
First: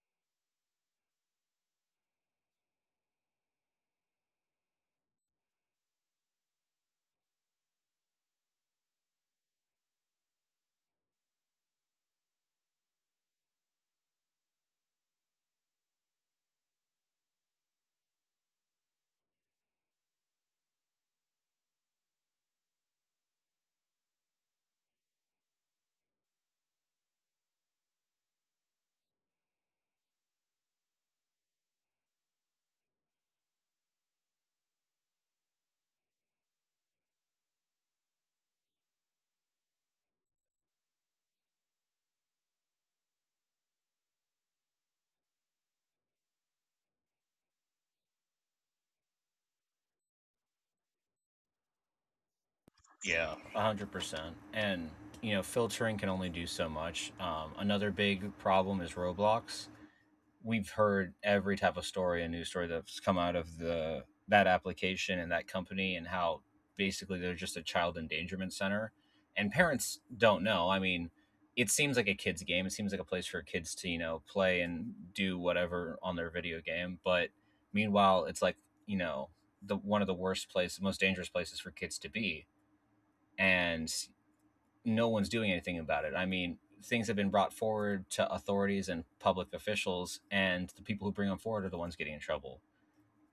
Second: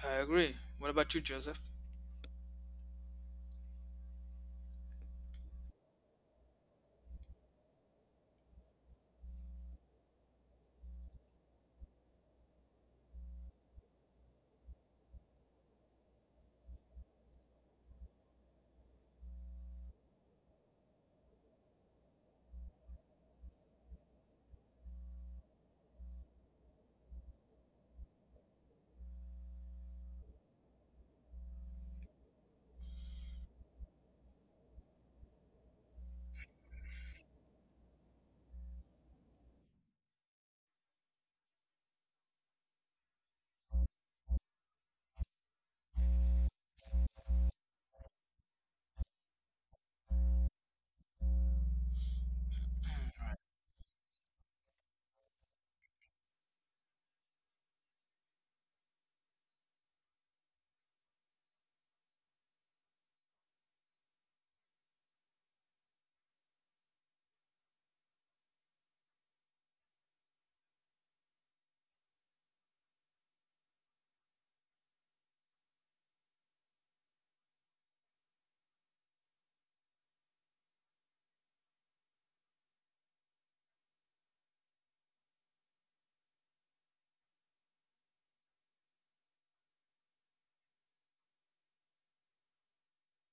B: I agree. What about you, Joseph?
A: 100%. And, you know, filtering can only do so much. Another big problem is Roblox. We've heard every type of story a news story that's come out of the that application and that company and how basically they're just a child endangerment center, and parents don't know. I mean, it seems like a kids game, it seems like a place for kids to you know play and do whatever on their video game, but meanwhile it's like you know the one of the worst places, most dangerous places for kids to be, and no one's doing anything about it. I mean, things have been brought forward to authorities and public officials, and the people who bring them forward are the ones getting in trouble.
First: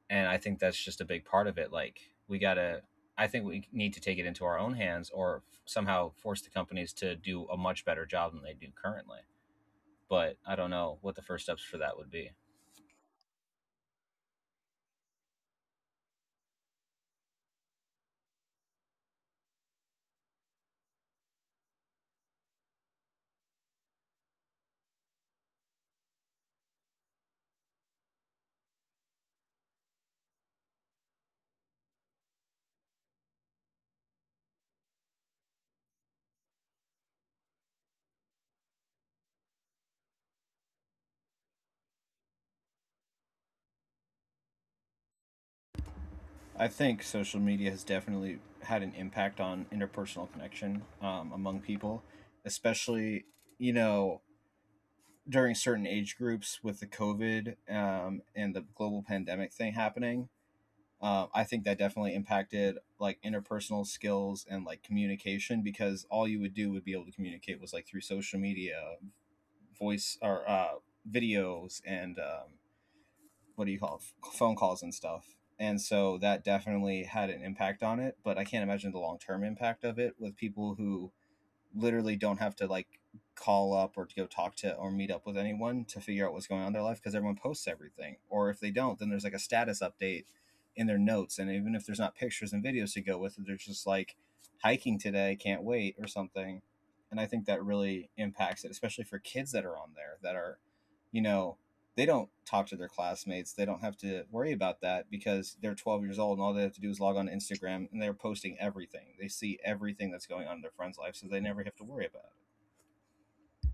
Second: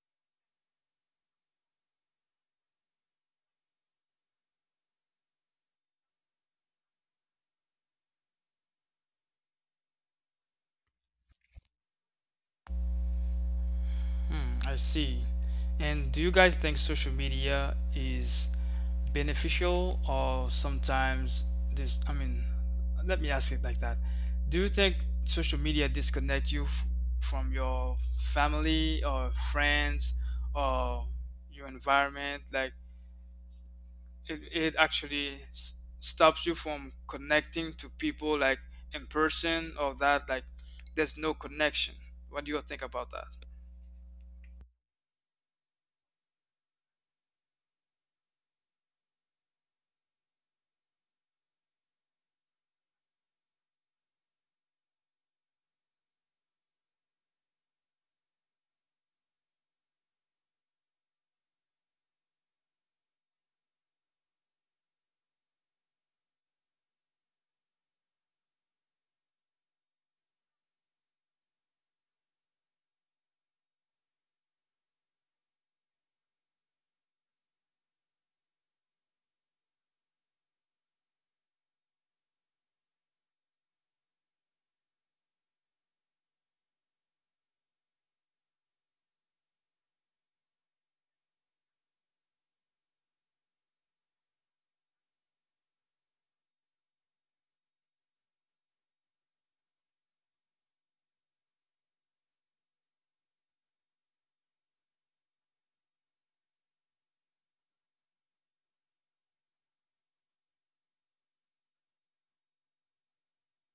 A: And I think that's just a big part of it. Like, we gotta, I think we need to take it into our own hands or somehow force the companies to do a much better job than they do currently. But I don't know what the first steps for that would be.
B: Hmm, I see. And do you guys think social media is beneficial or sometimes this, I mean, let me ask it like that. Do you think social media disconnect you f from your family or friends or your environment? Like, it actually s stops you from connecting to people like in person, or that, like, there's no connection. What do you think about that?
A: I think social media has definitely had an impact on interpersonal connection among people, especially, you know, during certain age groups with the COVID and the global pandemic thing happening. I think that definitely impacted like interpersonal skills and like communication because all you would do would be able to communicate was like through social media, voice or videos, and what do you call it? Phone calls and stuff. And so that definitely had an impact on it, but I can't imagine the long term impact of it with people who literally don't have to like call up or to go talk to or meet up with anyone to figure out what's going on in their life because everyone posts everything. Or if they don't, then there's like a status update in their notes. And even if there's not pictures and videos to go with it, they're just like hiking today, can't wait, or something. And I think that really impacts it, especially for kids that are on there that are, you know, they don't talk to their classmates. They don't have to worry about that because they're 12 years old and all they have to do is log on to Instagram and they're posting everything. They see everything that's going on in their friend's life, so they never have to worry about it.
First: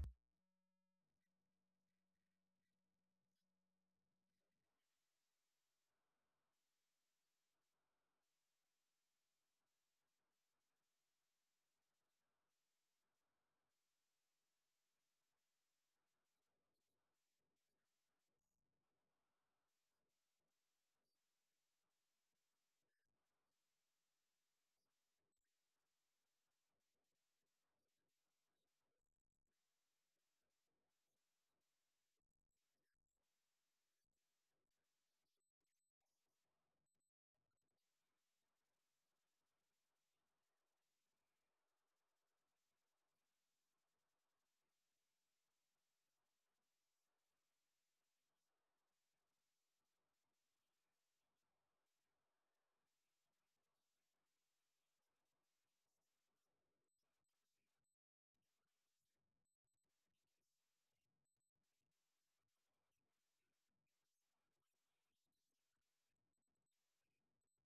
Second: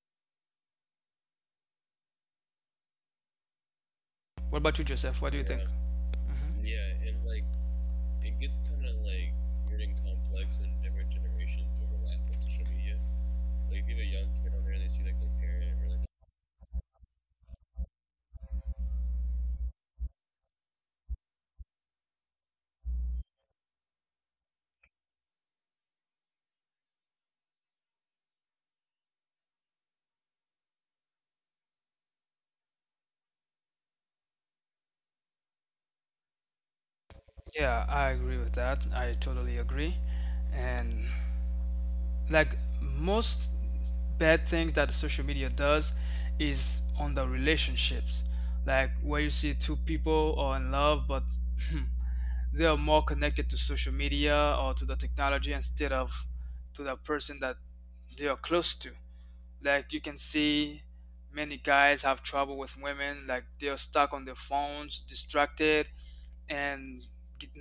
B: What about you, Joseph? What do you think? Mhm. Yeah, I agree with that. I totally agree. And like most bad things that social media does is on the relationships. Like where you see two people are in love, but they are more connected to social media or to the technology instead of to the person that they are close to. Like you can see many guys have trouble with women, like they're stuck on their phones, distracted, and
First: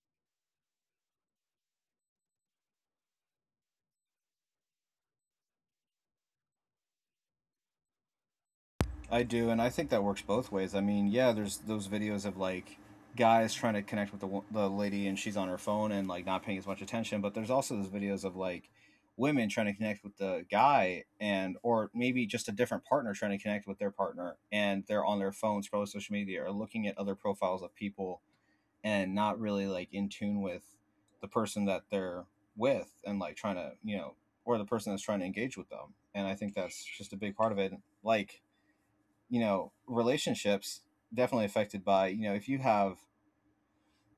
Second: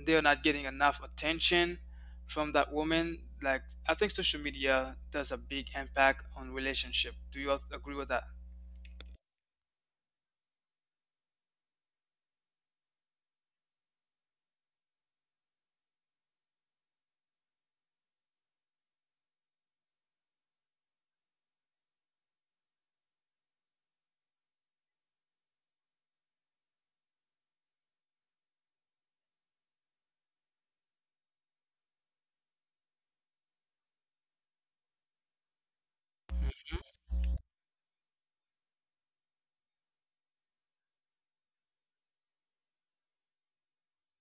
B: they're not getting enough attention from that woman. Like, I think social media does a big impact on relationship. Do you agree with that?
A: I do, and I think that works both ways. I mean, yeah, there's those videos of like guys trying to connect with the, the lady and she's on her phone and like not paying as much attention, but there's also those videos of like women trying to connect with the guy and or maybe just a different partner trying to connect with their partner and they're on their phones, probably social media, or looking at other profiles of people and not really like in tune with the person that they're with and like trying to, you know, or the person that's trying to engage with them. And I think that's just a big part of it. Like, you know, relationships definitely affected by, you know, if you have,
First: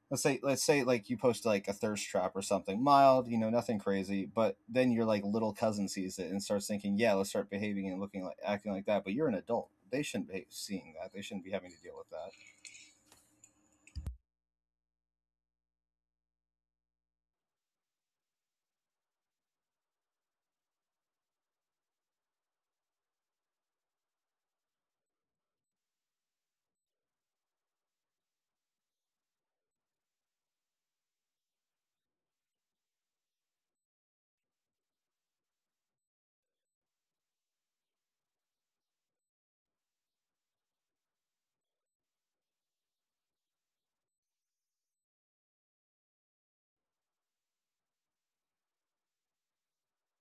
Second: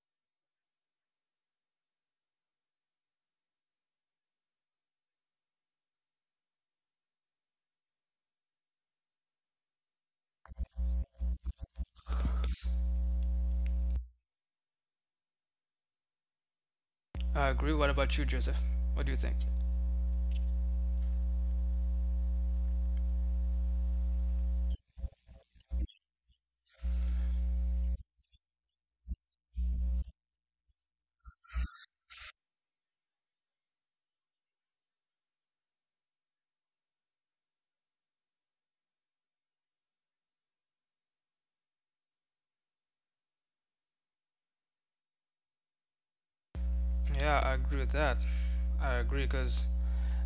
A: let's say like you post like a thirst trap or something mild, you know, nothing crazy, but then your like little cousin sees it and starts thinking yeah, let's start behaving and looking like acting like that, but you're an adult. They shouldn't be seeing that. They shouldn't be having to deal with that.
B: I agree. What about you, Joseph? What do you think? Yeah, I agree with that. I agree, because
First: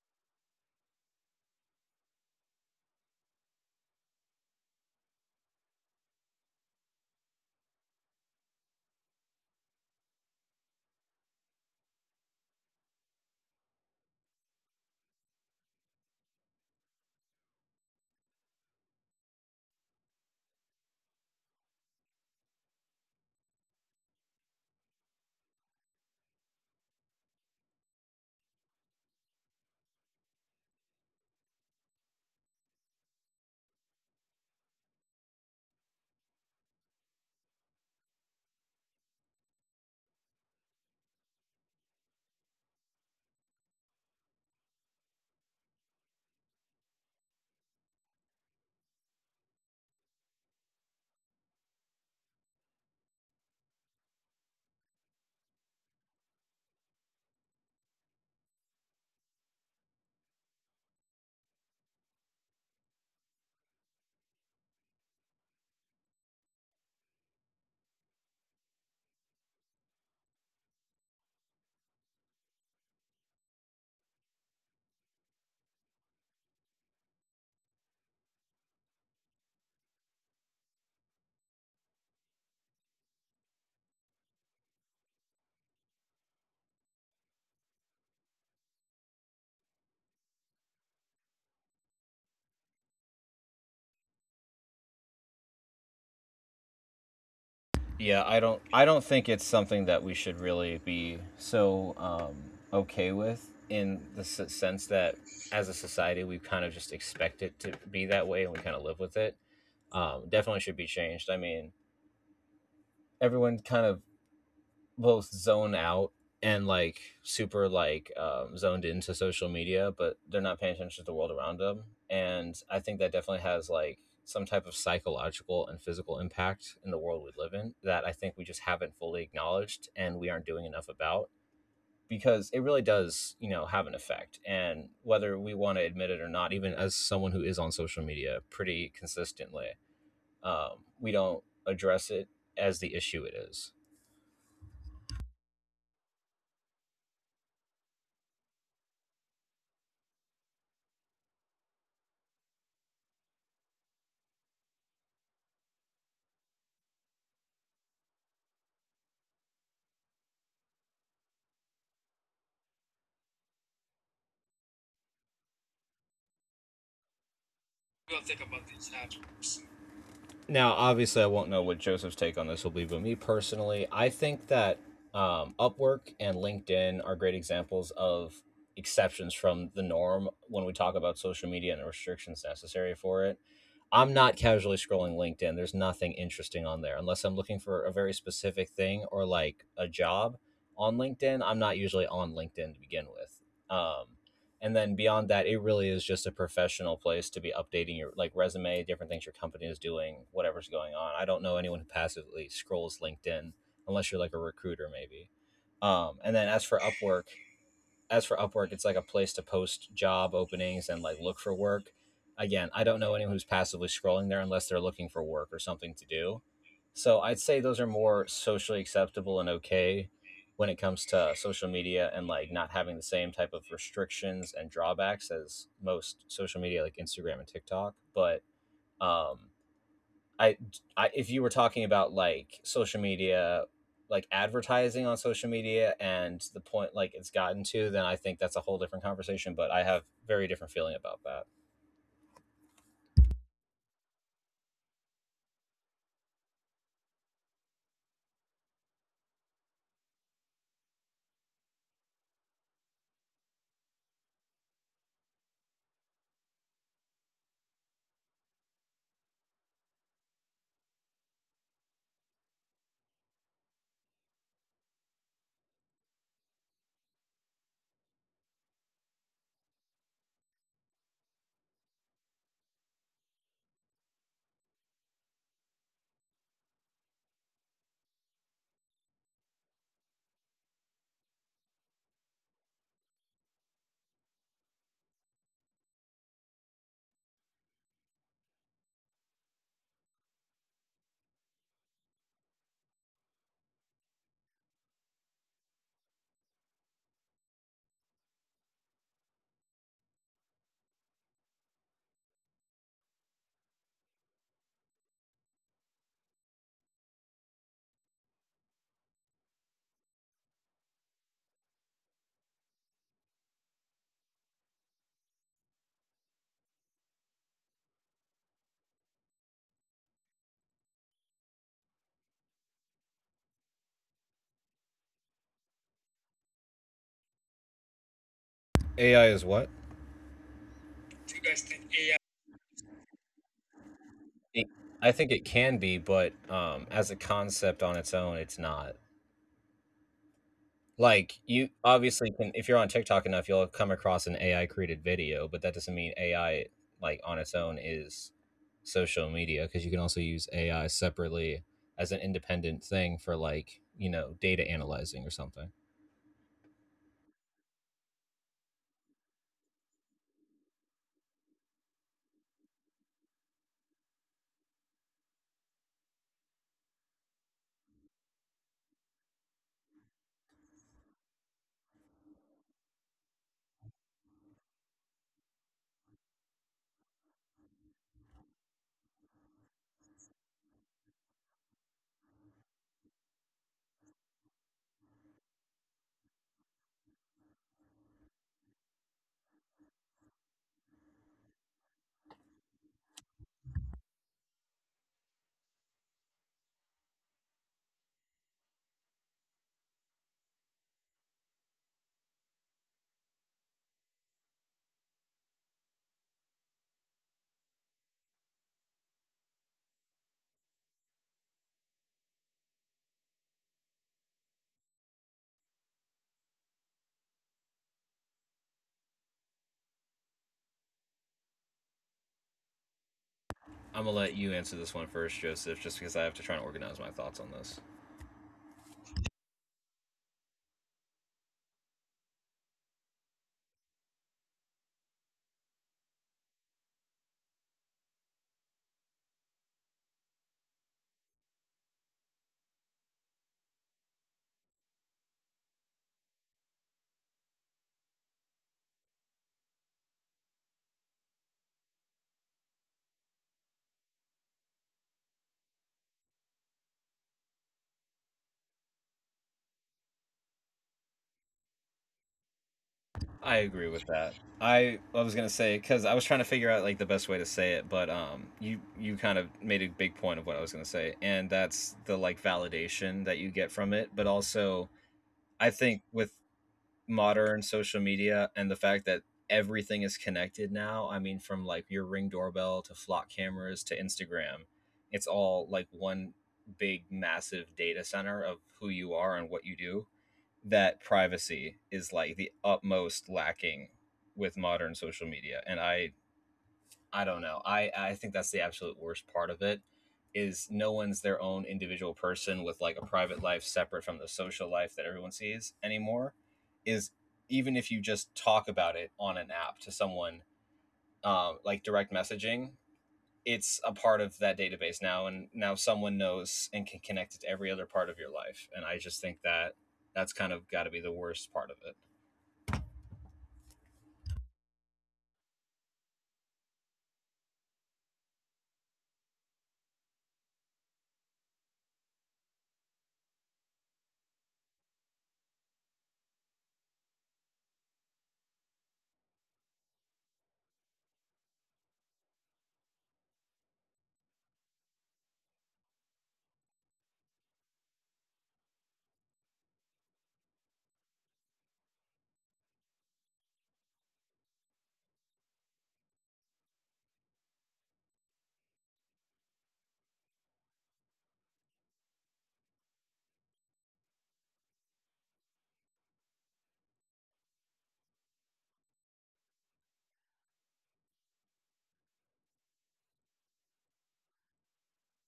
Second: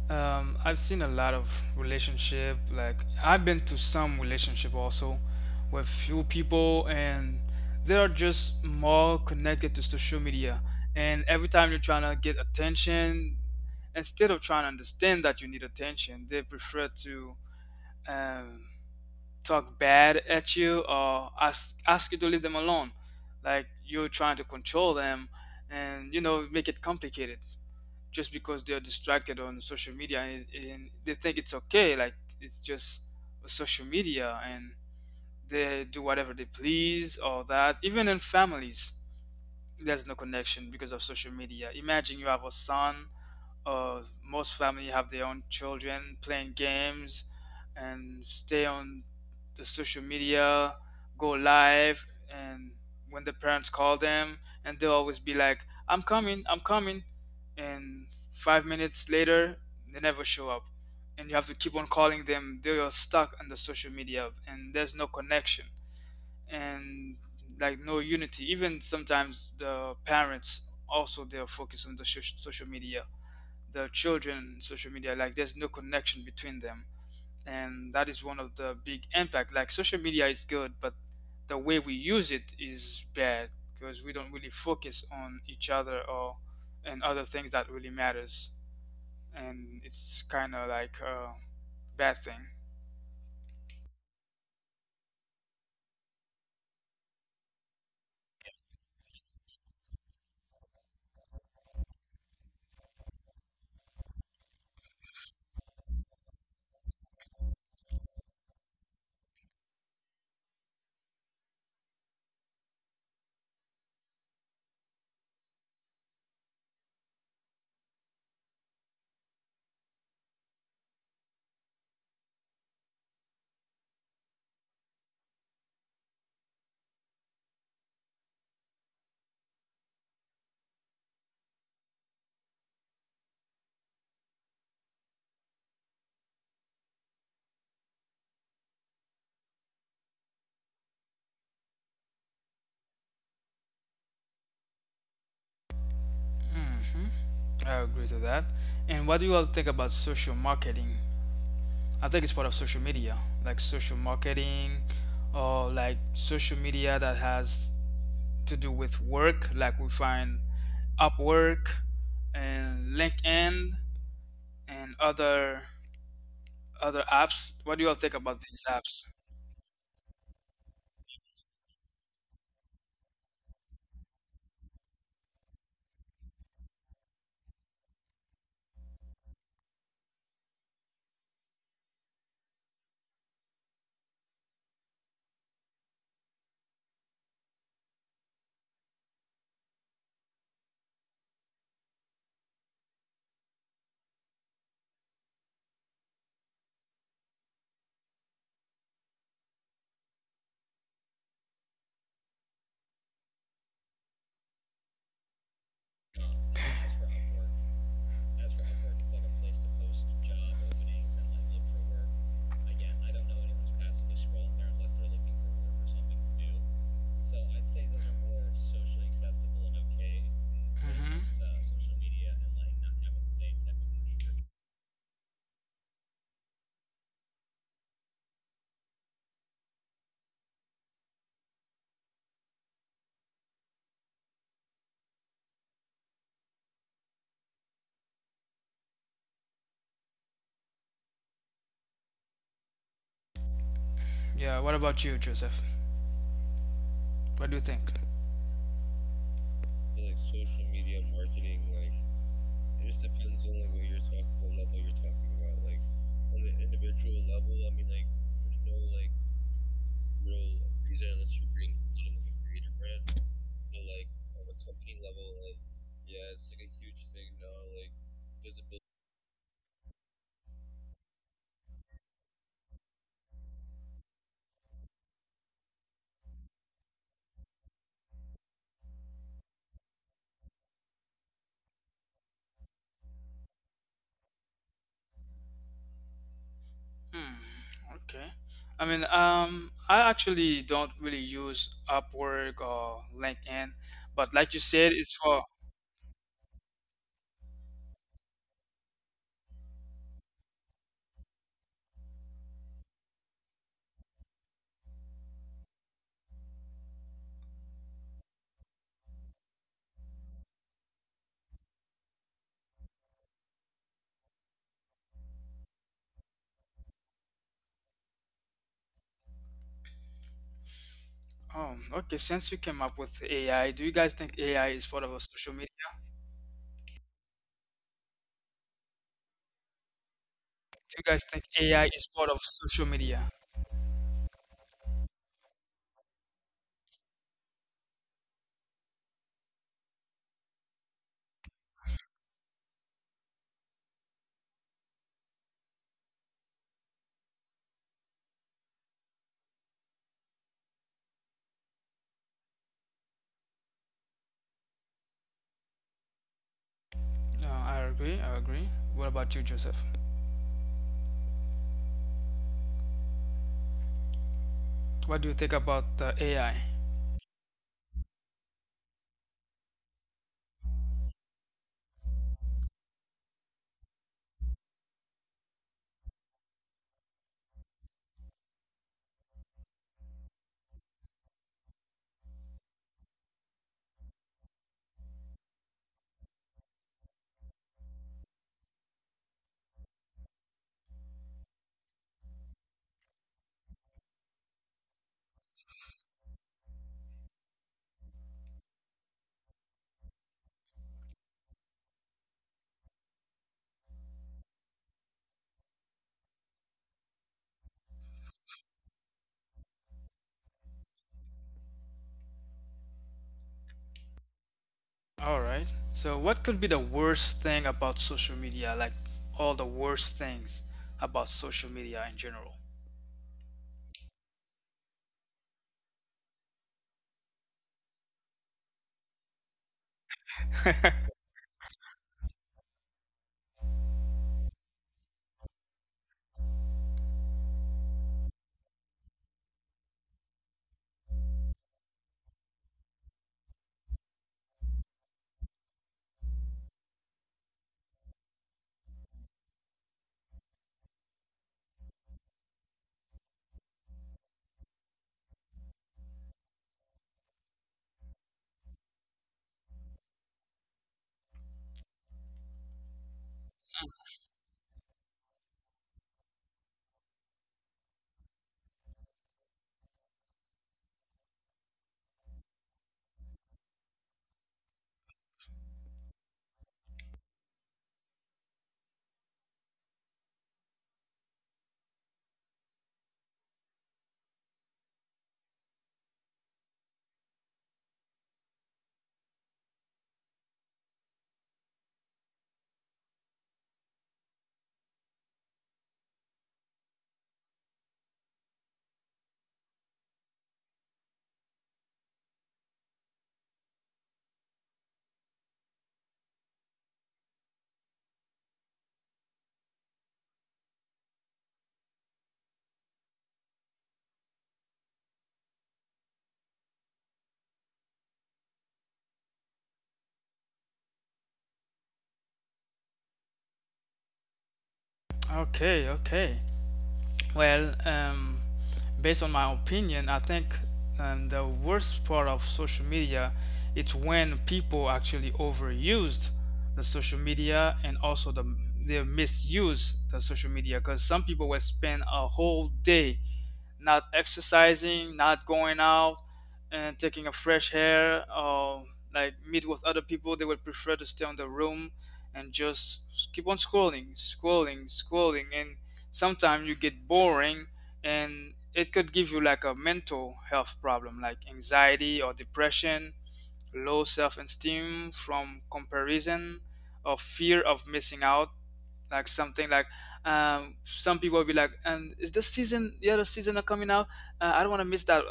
B: I've seen a lot of relationship. Like, I've been to some relationship also with few people, and they are just more connected to social media. And every time you're trying to get attention, instead of trying to understand that you need attention, they prefer to um, talk bad at you or ask you to leave them alone. Like, you're trying to control them, and, you know, make it complicated just because they're distracted on social media, and they think it's okay. Like, it's just social media, and they do whatever they please, all that. Even in families, there's no connection because of social media. Imagine you have a son, most family have their own children playing games and stay on the social media, go live, and when the parents call them, and they'll always be like, I'm coming," and 5 minutes later, they never show up, and you have to keep on calling them. They are stuck on the social media, and there's no connection and like no unity. Even sometimes the parents also, they're focused on the social media, the children social media. Like, there's no connection between them, and that is one of the big impact. Like, social media is good, but the way we use it is bad, because we don't really focus on each other or, and other things that really matters, and it's kind of like a bad thing.
A: Yeah, I don't think it's something that we should really be so okay with in the sense that as a society we kind of just expect it to be that way and we kind of live with it. Definitely should be changed. I mean, everyone kind of both zone out and like super like zoned into social media, but they're not paying attention to the world around them. And I think that definitely has like some type of psychological and physical impact in the world we live in that I think we just haven't fully acknowledged and we aren't doing enough about, because it really does, you know, have an effect. And whether we want to admit it or not, even as someone who is on social media pretty consistently, we don't address it as the issue it is.
B: Hmm, I agree to that. And what do you all think about social marketing? I think it's part of social media, like social marketing or like social media that has to do with work, like we find Upwork and LinkedIn and other apps. What do you all think about these apps?
A: Now obviously I won't know what Joseph's take on this will be, but me personally, I think that Upwork and LinkedIn are great examples of exceptions from the norm when we talk about social media and the restrictions necessary for it. I'm not casually scrolling LinkedIn. There's nothing interesting on there unless I'm looking for a very specific thing or like a job on LinkedIn. I'm not usually on LinkedIn to begin with. Um, and then beyond that, it really is just a professional place to be updating your like resume, different things your company is doing, whatever's going on. I don't know anyone who passively scrolls LinkedIn unless you're like a recruiter maybe. And then as for Upwork, as for Upwork, it's like a place to post job openings and like look for work. Again, I don't know anyone who's passively scrolling there unless they're looking for work or something to do. So I'd say those are more socially acceptable and okay when it comes
B: Hmm.
A: to social media and like not having the same type of restrictions and drawbacks as most social media like Instagram and TikTok. But um I, I if you were talking about like social media like advertising on social media and the point like it's gotten to, then I think that's a whole different conversation, but I have very different feeling about that.
B: Yeah, what about you, Joseph? What do you think? Hmm, okay. I mean, I actually don't really use Upwork or LinkedIn, but like you said, it's for, oh, okay. Since you came up with AI, do you guys think AI is part of a social media?
A: AI is what?
B: Do you guys think AI is part of social media?
A: It- I think it can be, but as a concept on its own it's not. Like, you obviously can, if you're on TikTok enough, you'll come across an AI created video, but that doesn't mean AI, like, on its own is social media, because you can also use AI separately as an independent thing for, like, you know, data analyzing or something.
B: No, I agree. I agree. What about you, Joseph? What do you think about AI? All right. So, what could be the worst thing about social media? Like, all the worst things about social media in general.
A: I'm gonna let you answer this one first, Joseph, just because I have to try and organize my thoughts on this. I agree with that. I was gonna say because I was trying to figure out like the best way to say it, but you kind of made a big point of what I was gonna say, and that's the like validation that you get from it, but also I think with modern social media and the fact that everything is connected now. I mean, from like your ring doorbell to flock cameras to Instagram, it's all like one big massive data center of who you are and what you do, that privacy is like the utmost lacking with modern social media. And I don't know, I think that's the absolute worst part of it, is no one's their own individual person with like a private life separate from the social life that everyone sees anymore. Is, even if you just talk about it on an app to someone, like direct messaging, it's a part of that database now, and now someone knows and can connect it to every other part of your life, and I just think that that's kind of got to be the worst part of it.
B: Okay, okay. Well, based on my opinion, I think the worst part of social media, it's when people actually overused the social media, and also the, they misuse the social media, because some people will spend a whole day not exercising, not going out and taking a fresh air or like meet with other people. They would prefer to stay in the room and just keep on scrolling, scrolling, scrolling, and sometimes you get boring, and it could give you like a mental health problem like anxiety or depression, low self esteem from comparison, or fear of missing out. Like something like, some people will be like, and is this season the other season are coming out? I don't want to miss that,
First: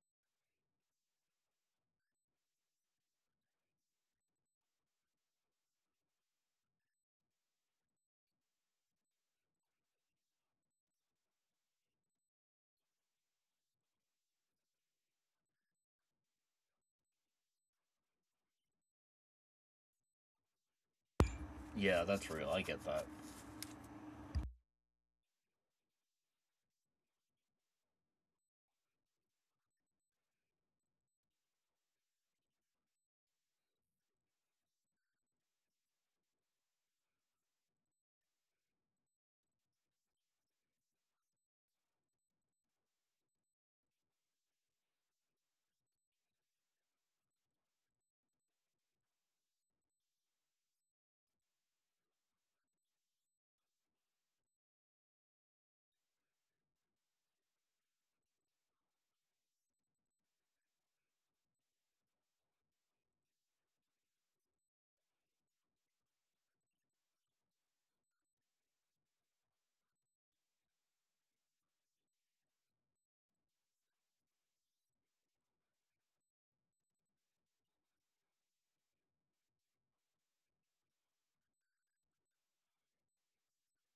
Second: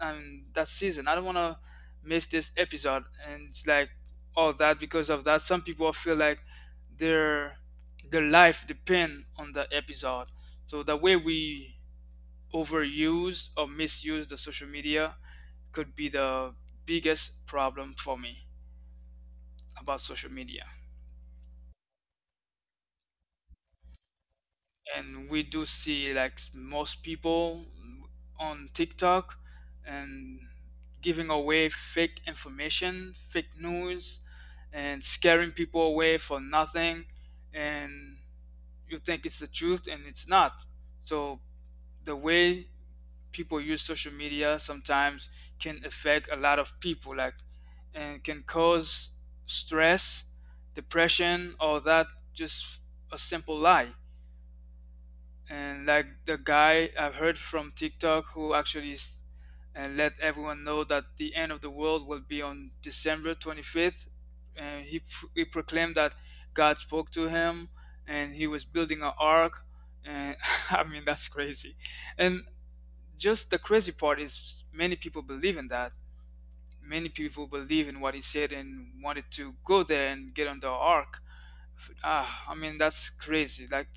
B: that season. I don't want to miss this episode. And it's like all that. Because of that, some people feel like their their life depend on the episode. So the way we overuse or misuse the social media could be the biggest problem for me about social media.
A: Yeah, that's real. I get that.
B: And we do see like most people on TikTok and giving away fake information, fake news, and scaring people away for nothing. And you think it's the truth, and it's not. So the way people use social media sometimes can affect a lot of people, like, and can cause stress, depression, or that, just a simple lie. And like the guy I've heard from TikTok who actually let everyone know that the end of the world will be on December 25th. And he proclaimed that God spoke to him and he was building an ark. And I mean, that's crazy. And just the crazy part is many people believe in that. Many people believe in what he said and wanted to go there and get on the ark. I mean, that's crazy. Like,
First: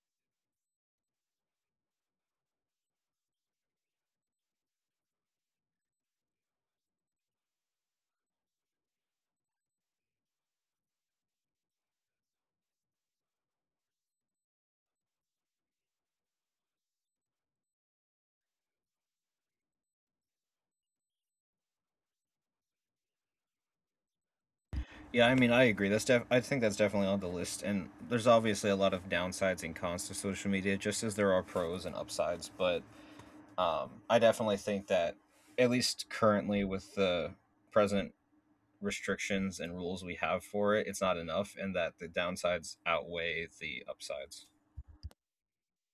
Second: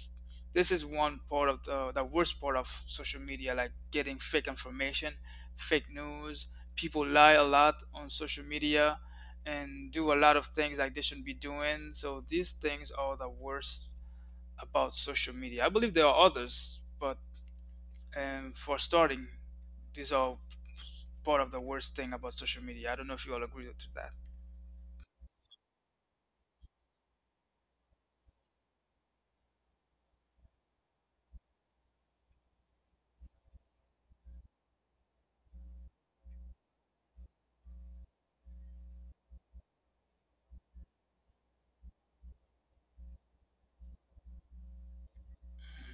B: this is one part of the worst part of social media, like getting fake information, fake news. People lie a lot on social media and do a lot of things like they shouldn't be doing. So these things are the worst about social media. I believe there are others, but for starting, these are part of the worst thing about social media. I don't know if you all agree to that.
A: Yeah, I mean, I agree. I think that's definitely on the list, and there's obviously a lot of downsides and cons to social media, just as there are pros and upsides. But I definitely think that, at least currently with the present restrictions and rules we have for it, it's not enough, and that the downsides outweigh the upsides.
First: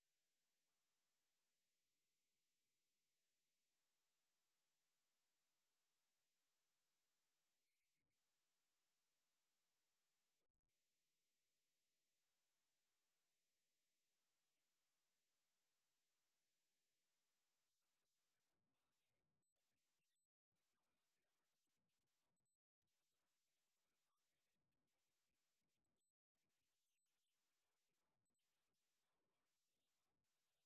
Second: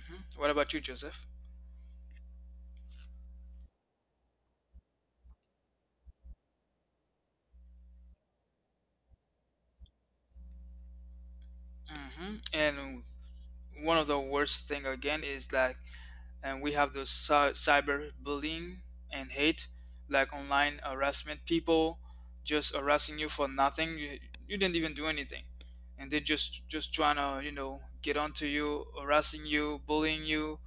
B: Hmm. What about you, Joseph? Hmm. And one of the worst thing again is like, and we have those cyber bullying and hate, like online harassment. People just harassing you for nothing. You, you didn't even do anything, and they're just trying to, you know, get onto you, harassing you, bullying you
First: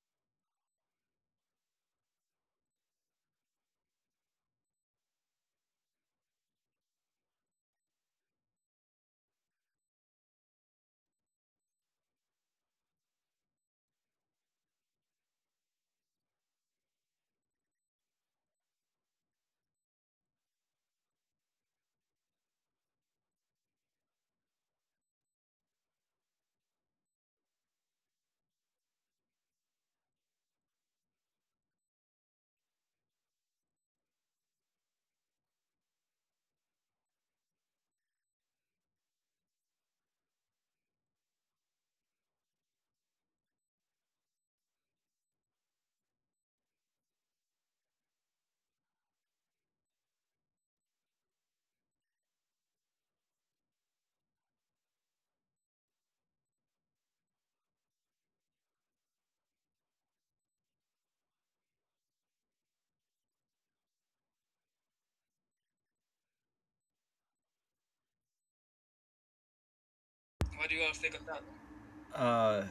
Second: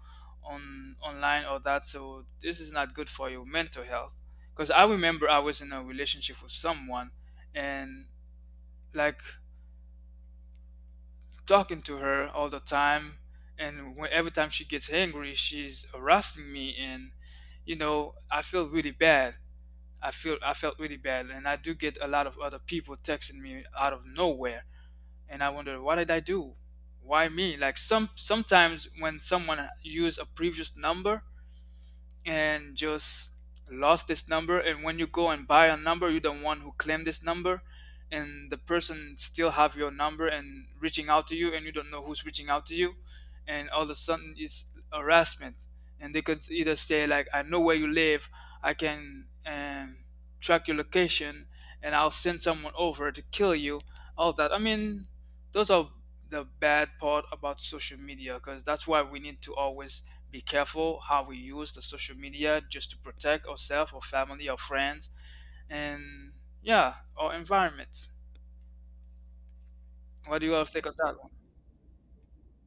B: on online or that. So this is not good for your mental health, because I remember I was in a relationship with someone, and like talking to her all the time, and every time she gets angry she's harassing me, and you know I feel really bad. I felt really bad, and I do get a lot of other people texting me out of nowhere, and I wonder, what did I do? Why me? Like, some sometimes when someone use a previous number and just lost this number, and when you go and buy a number, you're the one who claimed this number, and the person still have your number and reaching out to you, and you don't know who's reaching out to you, and all of a sudden it's harassment. And they could either say like, I know where you live, I can, track your location, and I'll send someone over to kill you, all that. I mean, those are the bad part about social media, because that's why we need to always be careful how we use the social media, just to protect ourselves, our family, our friends, and yeah, our environment. What do you all think of that one?
A: Uh,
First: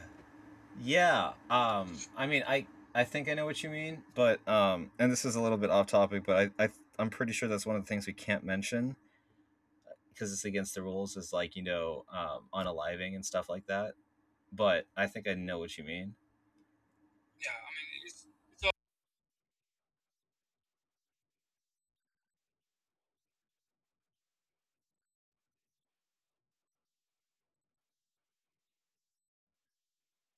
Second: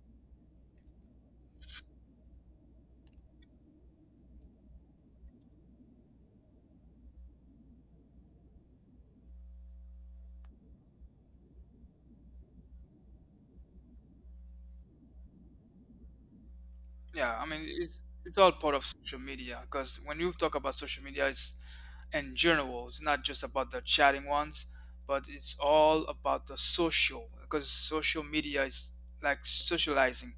A: yeah. I mean, I think I know what you mean, but and this is a little bit off topic, but I I'm pretty sure that's one of the things we can't mention because it's against the rules, is like, you know, unaliving and stuff like that. But I think I know what you mean.
B: Yeah, I mean, it's all part of social media, because when you talk about social media, it's in general, it's not just about the chatting ones, but it's all about the social, because social media is like socializing.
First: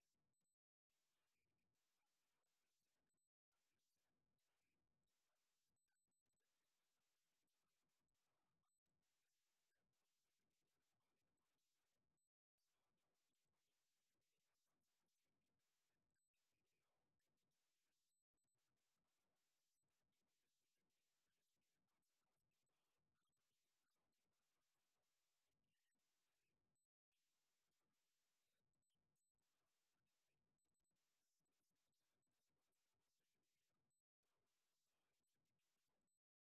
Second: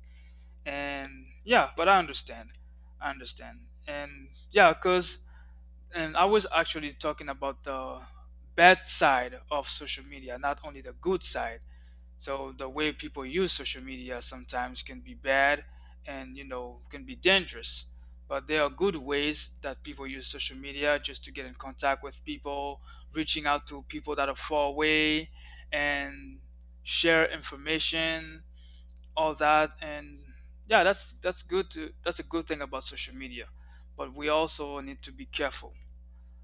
B: And yeah, but I understand. I understand. And yeah, because, and I was actually talking about the bad side of social media, not only the good side. So the way people use social media sometimes can be bad, and you know can be dangerous. But there are good ways that people use social media, just to get in contact with people, reaching out to people that are far away, and share information, all that. And yeah, that's good to that's a good thing about social media. But we also need to be careful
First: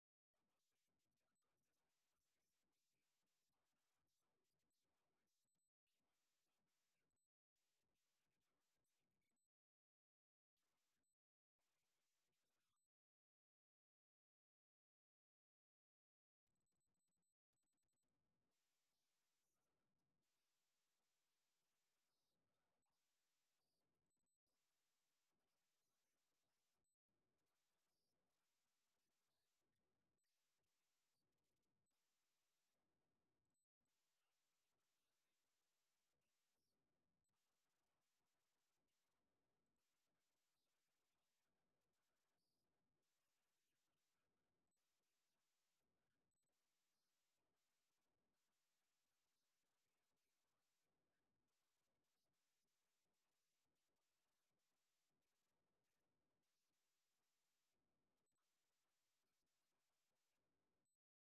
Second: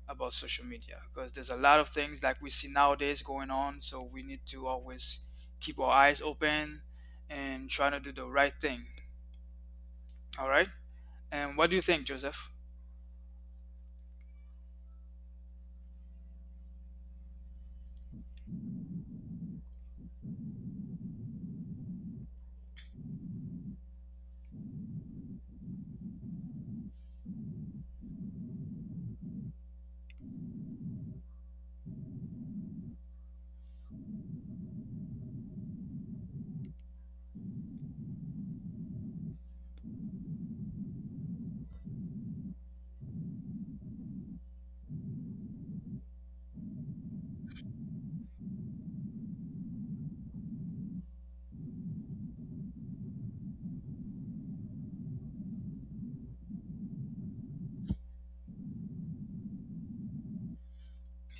B: about social media, because there's a lot of things like we see nowadays going on. So we need to always keep our eyes open and try to do the right thing. All right. And what do you think, Joseph?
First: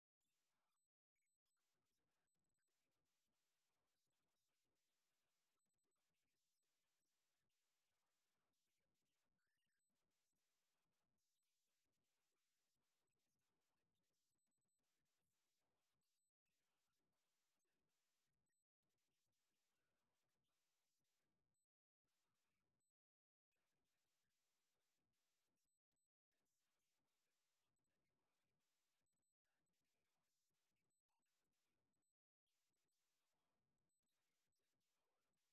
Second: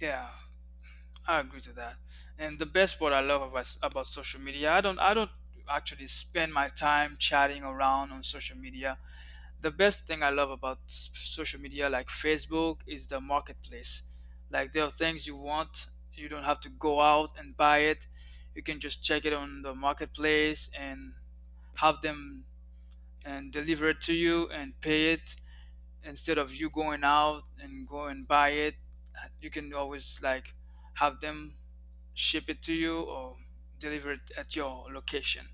B: Yeah, I agree to that. And the best part I love about social media, I don't actually spend my time chatting around on social media. The best thing I love about social media, like Facebook, is the marketplace. Like, there are things you want, you don't have to go out and buy it. You can just check it on the marketplace and have them and deliver it to you and pay it, instead of you going out and go and buy it. You can always like have them ship it to you or deliver it at your location.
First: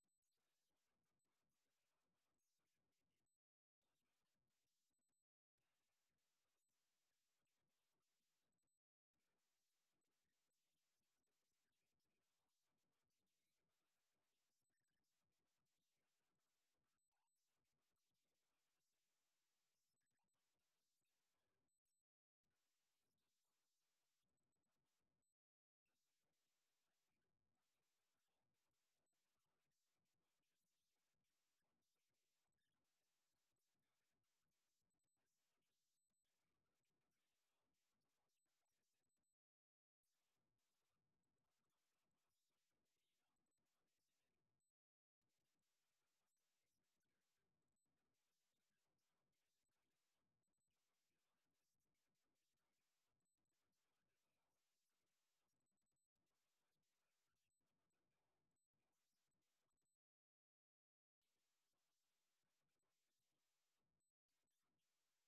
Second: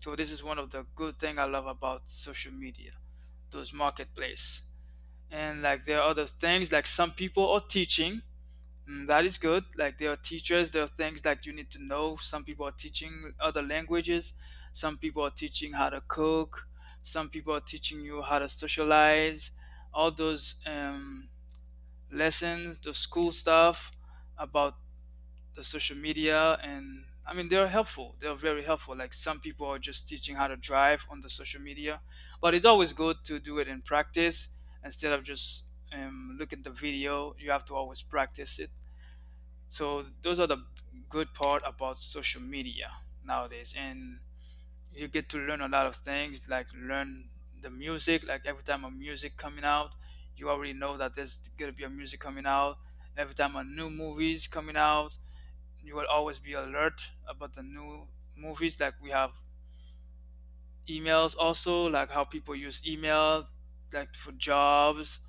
B: So this is one of the good thing I love about social media, those marketplace. And like there are other things, like some people are teaching, mm, that is good. Like there are teachers, there are things like you need to know, some people are teaching other languages, some people are teaching how to cook, some people are teaching you how to socialize, all those, lessons, the school stuff about the social media. And I mean, they're helpful. They're very helpful. Like some people are just teaching how to drive on the social media, but it's always good to do it in practice instead of just, look at the video. You have to always practice it. So those are the good part about social media nowadays, and you get to learn a lot of things. Like learn the music. Like every time a music coming out, you already know that there's gonna be a music coming out. Every time a new movie is coming out, you will always be alert about the new movies. Like we have emails also, like how people use email, like for jobs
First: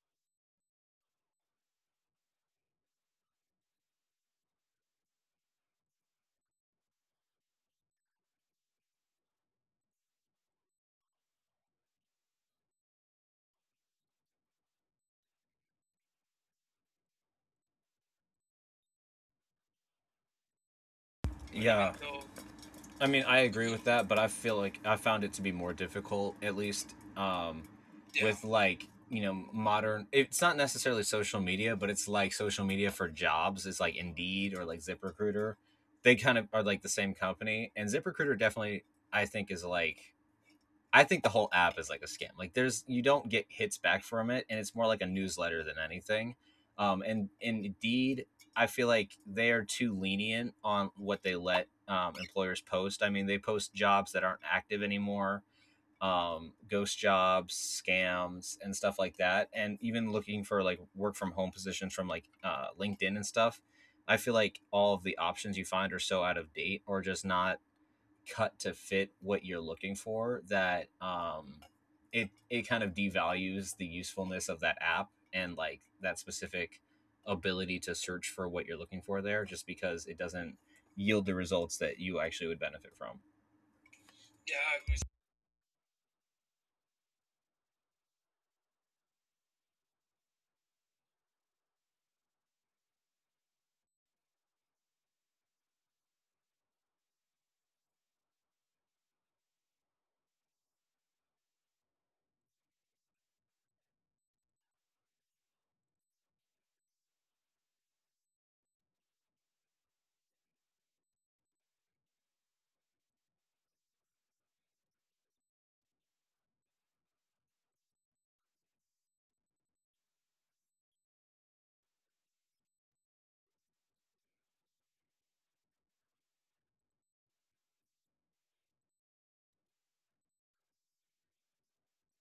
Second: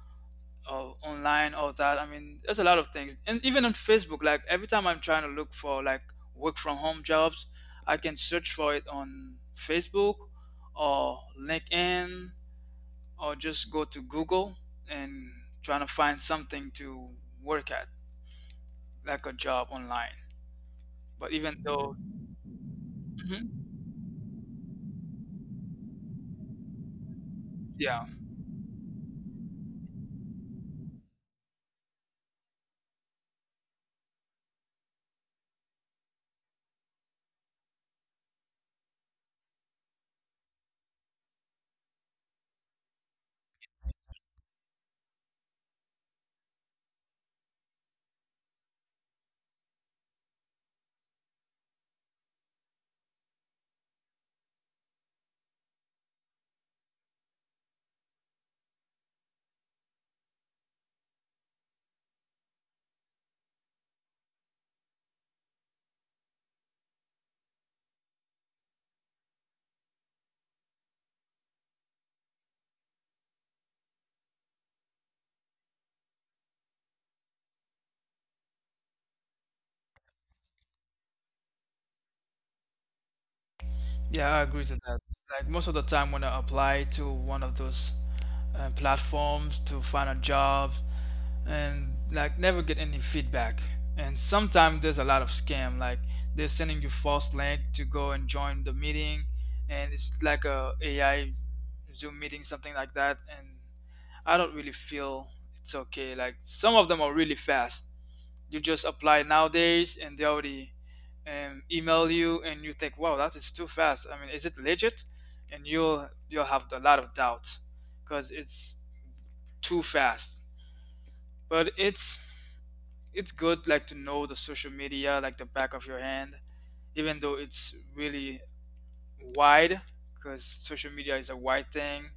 B: or online, all that. I mean, there's a lot of things, and even on Facebook, like every time I'm trying to look for like work from home jobs, I can search for it on Facebook or LinkedIn, or just go to Google and trying to find something to work at, like a job online, but even
A: Yeah,
B: though.
A: I mean I
B: Mhm.
A: agree with that, but I feel like I found it to be more difficult at least
B: Yeah.
A: with like, you know, modern. It's not necessarily social media, but it's like social media for jobs. It's like Indeed or like ZipRecruiter. They kind of are like the same company, and ZipRecruiter definitely, I think is like, I think the whole app is like a scam. Like there's, you don't get hits back from it, and it's more like a newsletter than anything. And indeed, I feel like they are too lenient on what they let employers post. I mean, they post jobs that aren't active anymore, ghost jobs, scams, and stuff like that. And even looking for like work from home positions from like LinkedIn and stuff. I feel like all of the options you find are so out of date or just not cut to fit what you're looking for, that it it kind of devalues the usefulness of that app and like that specific ability to search for what you're looking for there, just because it doesn't yield the results that you actually would benefit from.
B: Yeah, I agree with that. Like most of the time when I apply to one of those, platforms to find a job, and like never get any feedback. And sometimes there's a lot of scam, like they're sending you false link to go and join the meeting, and it's like a AI Zoom meeting, something like that. And I don't really feel it's okay. Like some of them are really fast. You just apply nowadays and they already, email you, and you think, wow, that is too fast. I mean, is it legit? And you'll have a lot of doubts because it's too fast. But it's good like to know the social media like the back of your hand, even though it's really wide, because social media is a wide thing,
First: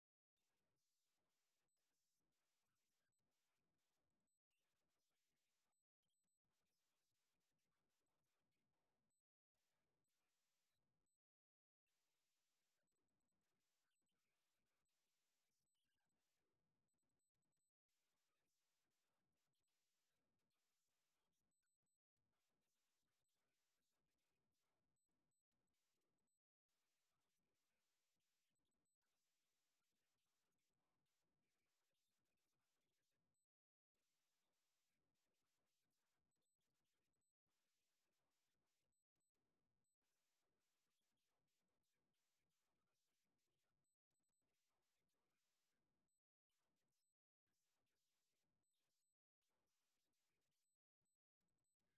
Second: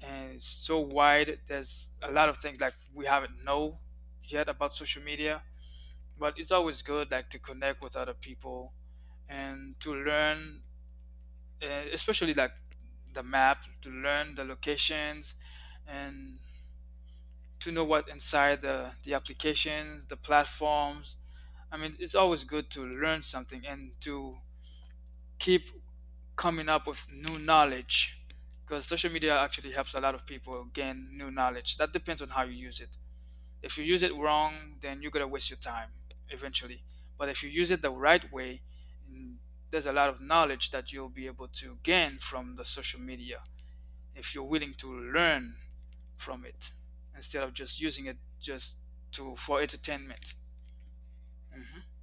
B: and it's so wide. There's a lot of things like we haven't know yet about social media, but it's always good like to connect with other people and to learn, especially like the map, to learn the locations and to know what inside the applications, the platforms. I mean, it's always good to learn something and to keep coming up with new knowledge, because social media actually helps a lot of people gain new knowledge. That depends on how you use it. If you use it wrong, then you're going to waste your time eventually. But if you use it the right way, mm, there's a lot of knowledge that you'll be able to gain from the social media, if you're willing to learn from it, instead of just using it just to for entertainment. Hmm.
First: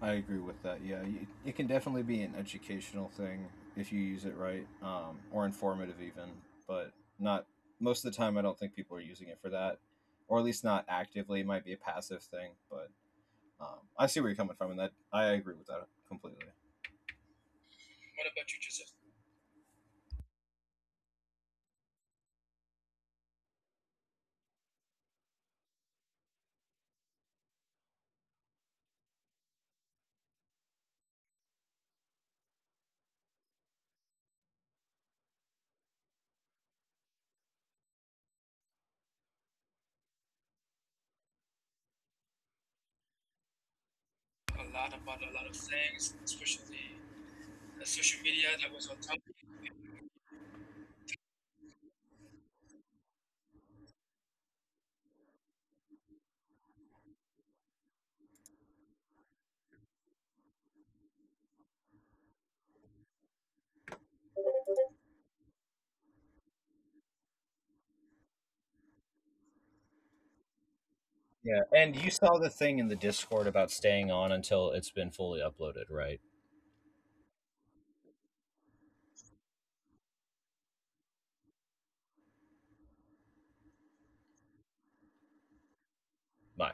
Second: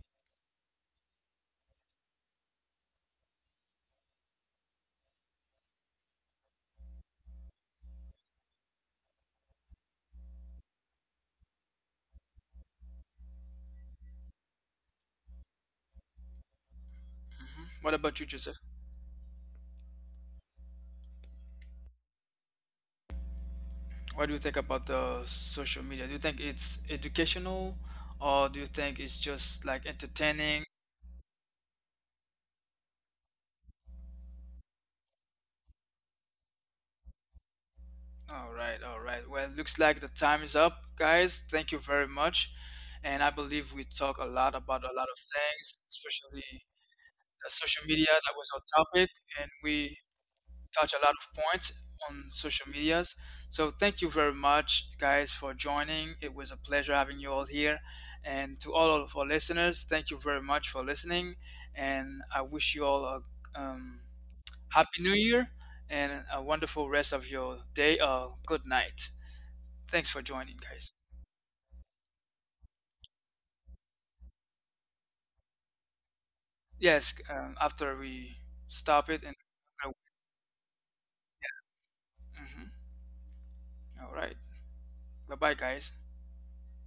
A: I agree with that. Yeah, it can definitely be an educational thing if you use it right, or informative even, but not most of the time. I don't think people are using it for that, or at least not actively. It might be a passive thing, but Um, I see where you're coming from, and that I agree with that completely.
B: Hmm. What about you, Joseph? What do you think about the social media? Do you think it's educational, or do you think it's just like entertaining? All right, all right. Well, it looks like the time is up, guys. Thank you very much. And I believe we talk a lot about a lot of things, especially the social media. That was our topic, and we touch a lot of points on social medias. So thank you very much, guys, for joining. It was a pleasure having you all here. And to all of our listeners, thank you very much for listening. And I wish you all a, um, happy new year, and a wonderful rest of your day or good night. Thanks for joining, guys.
A: Yeah, and you saw the thing in the Discord about staying on until it's been fully uploaded, right?
B: Yes, after we stop it and, Mhm. all right. Bye bye, guys.
A: Bye.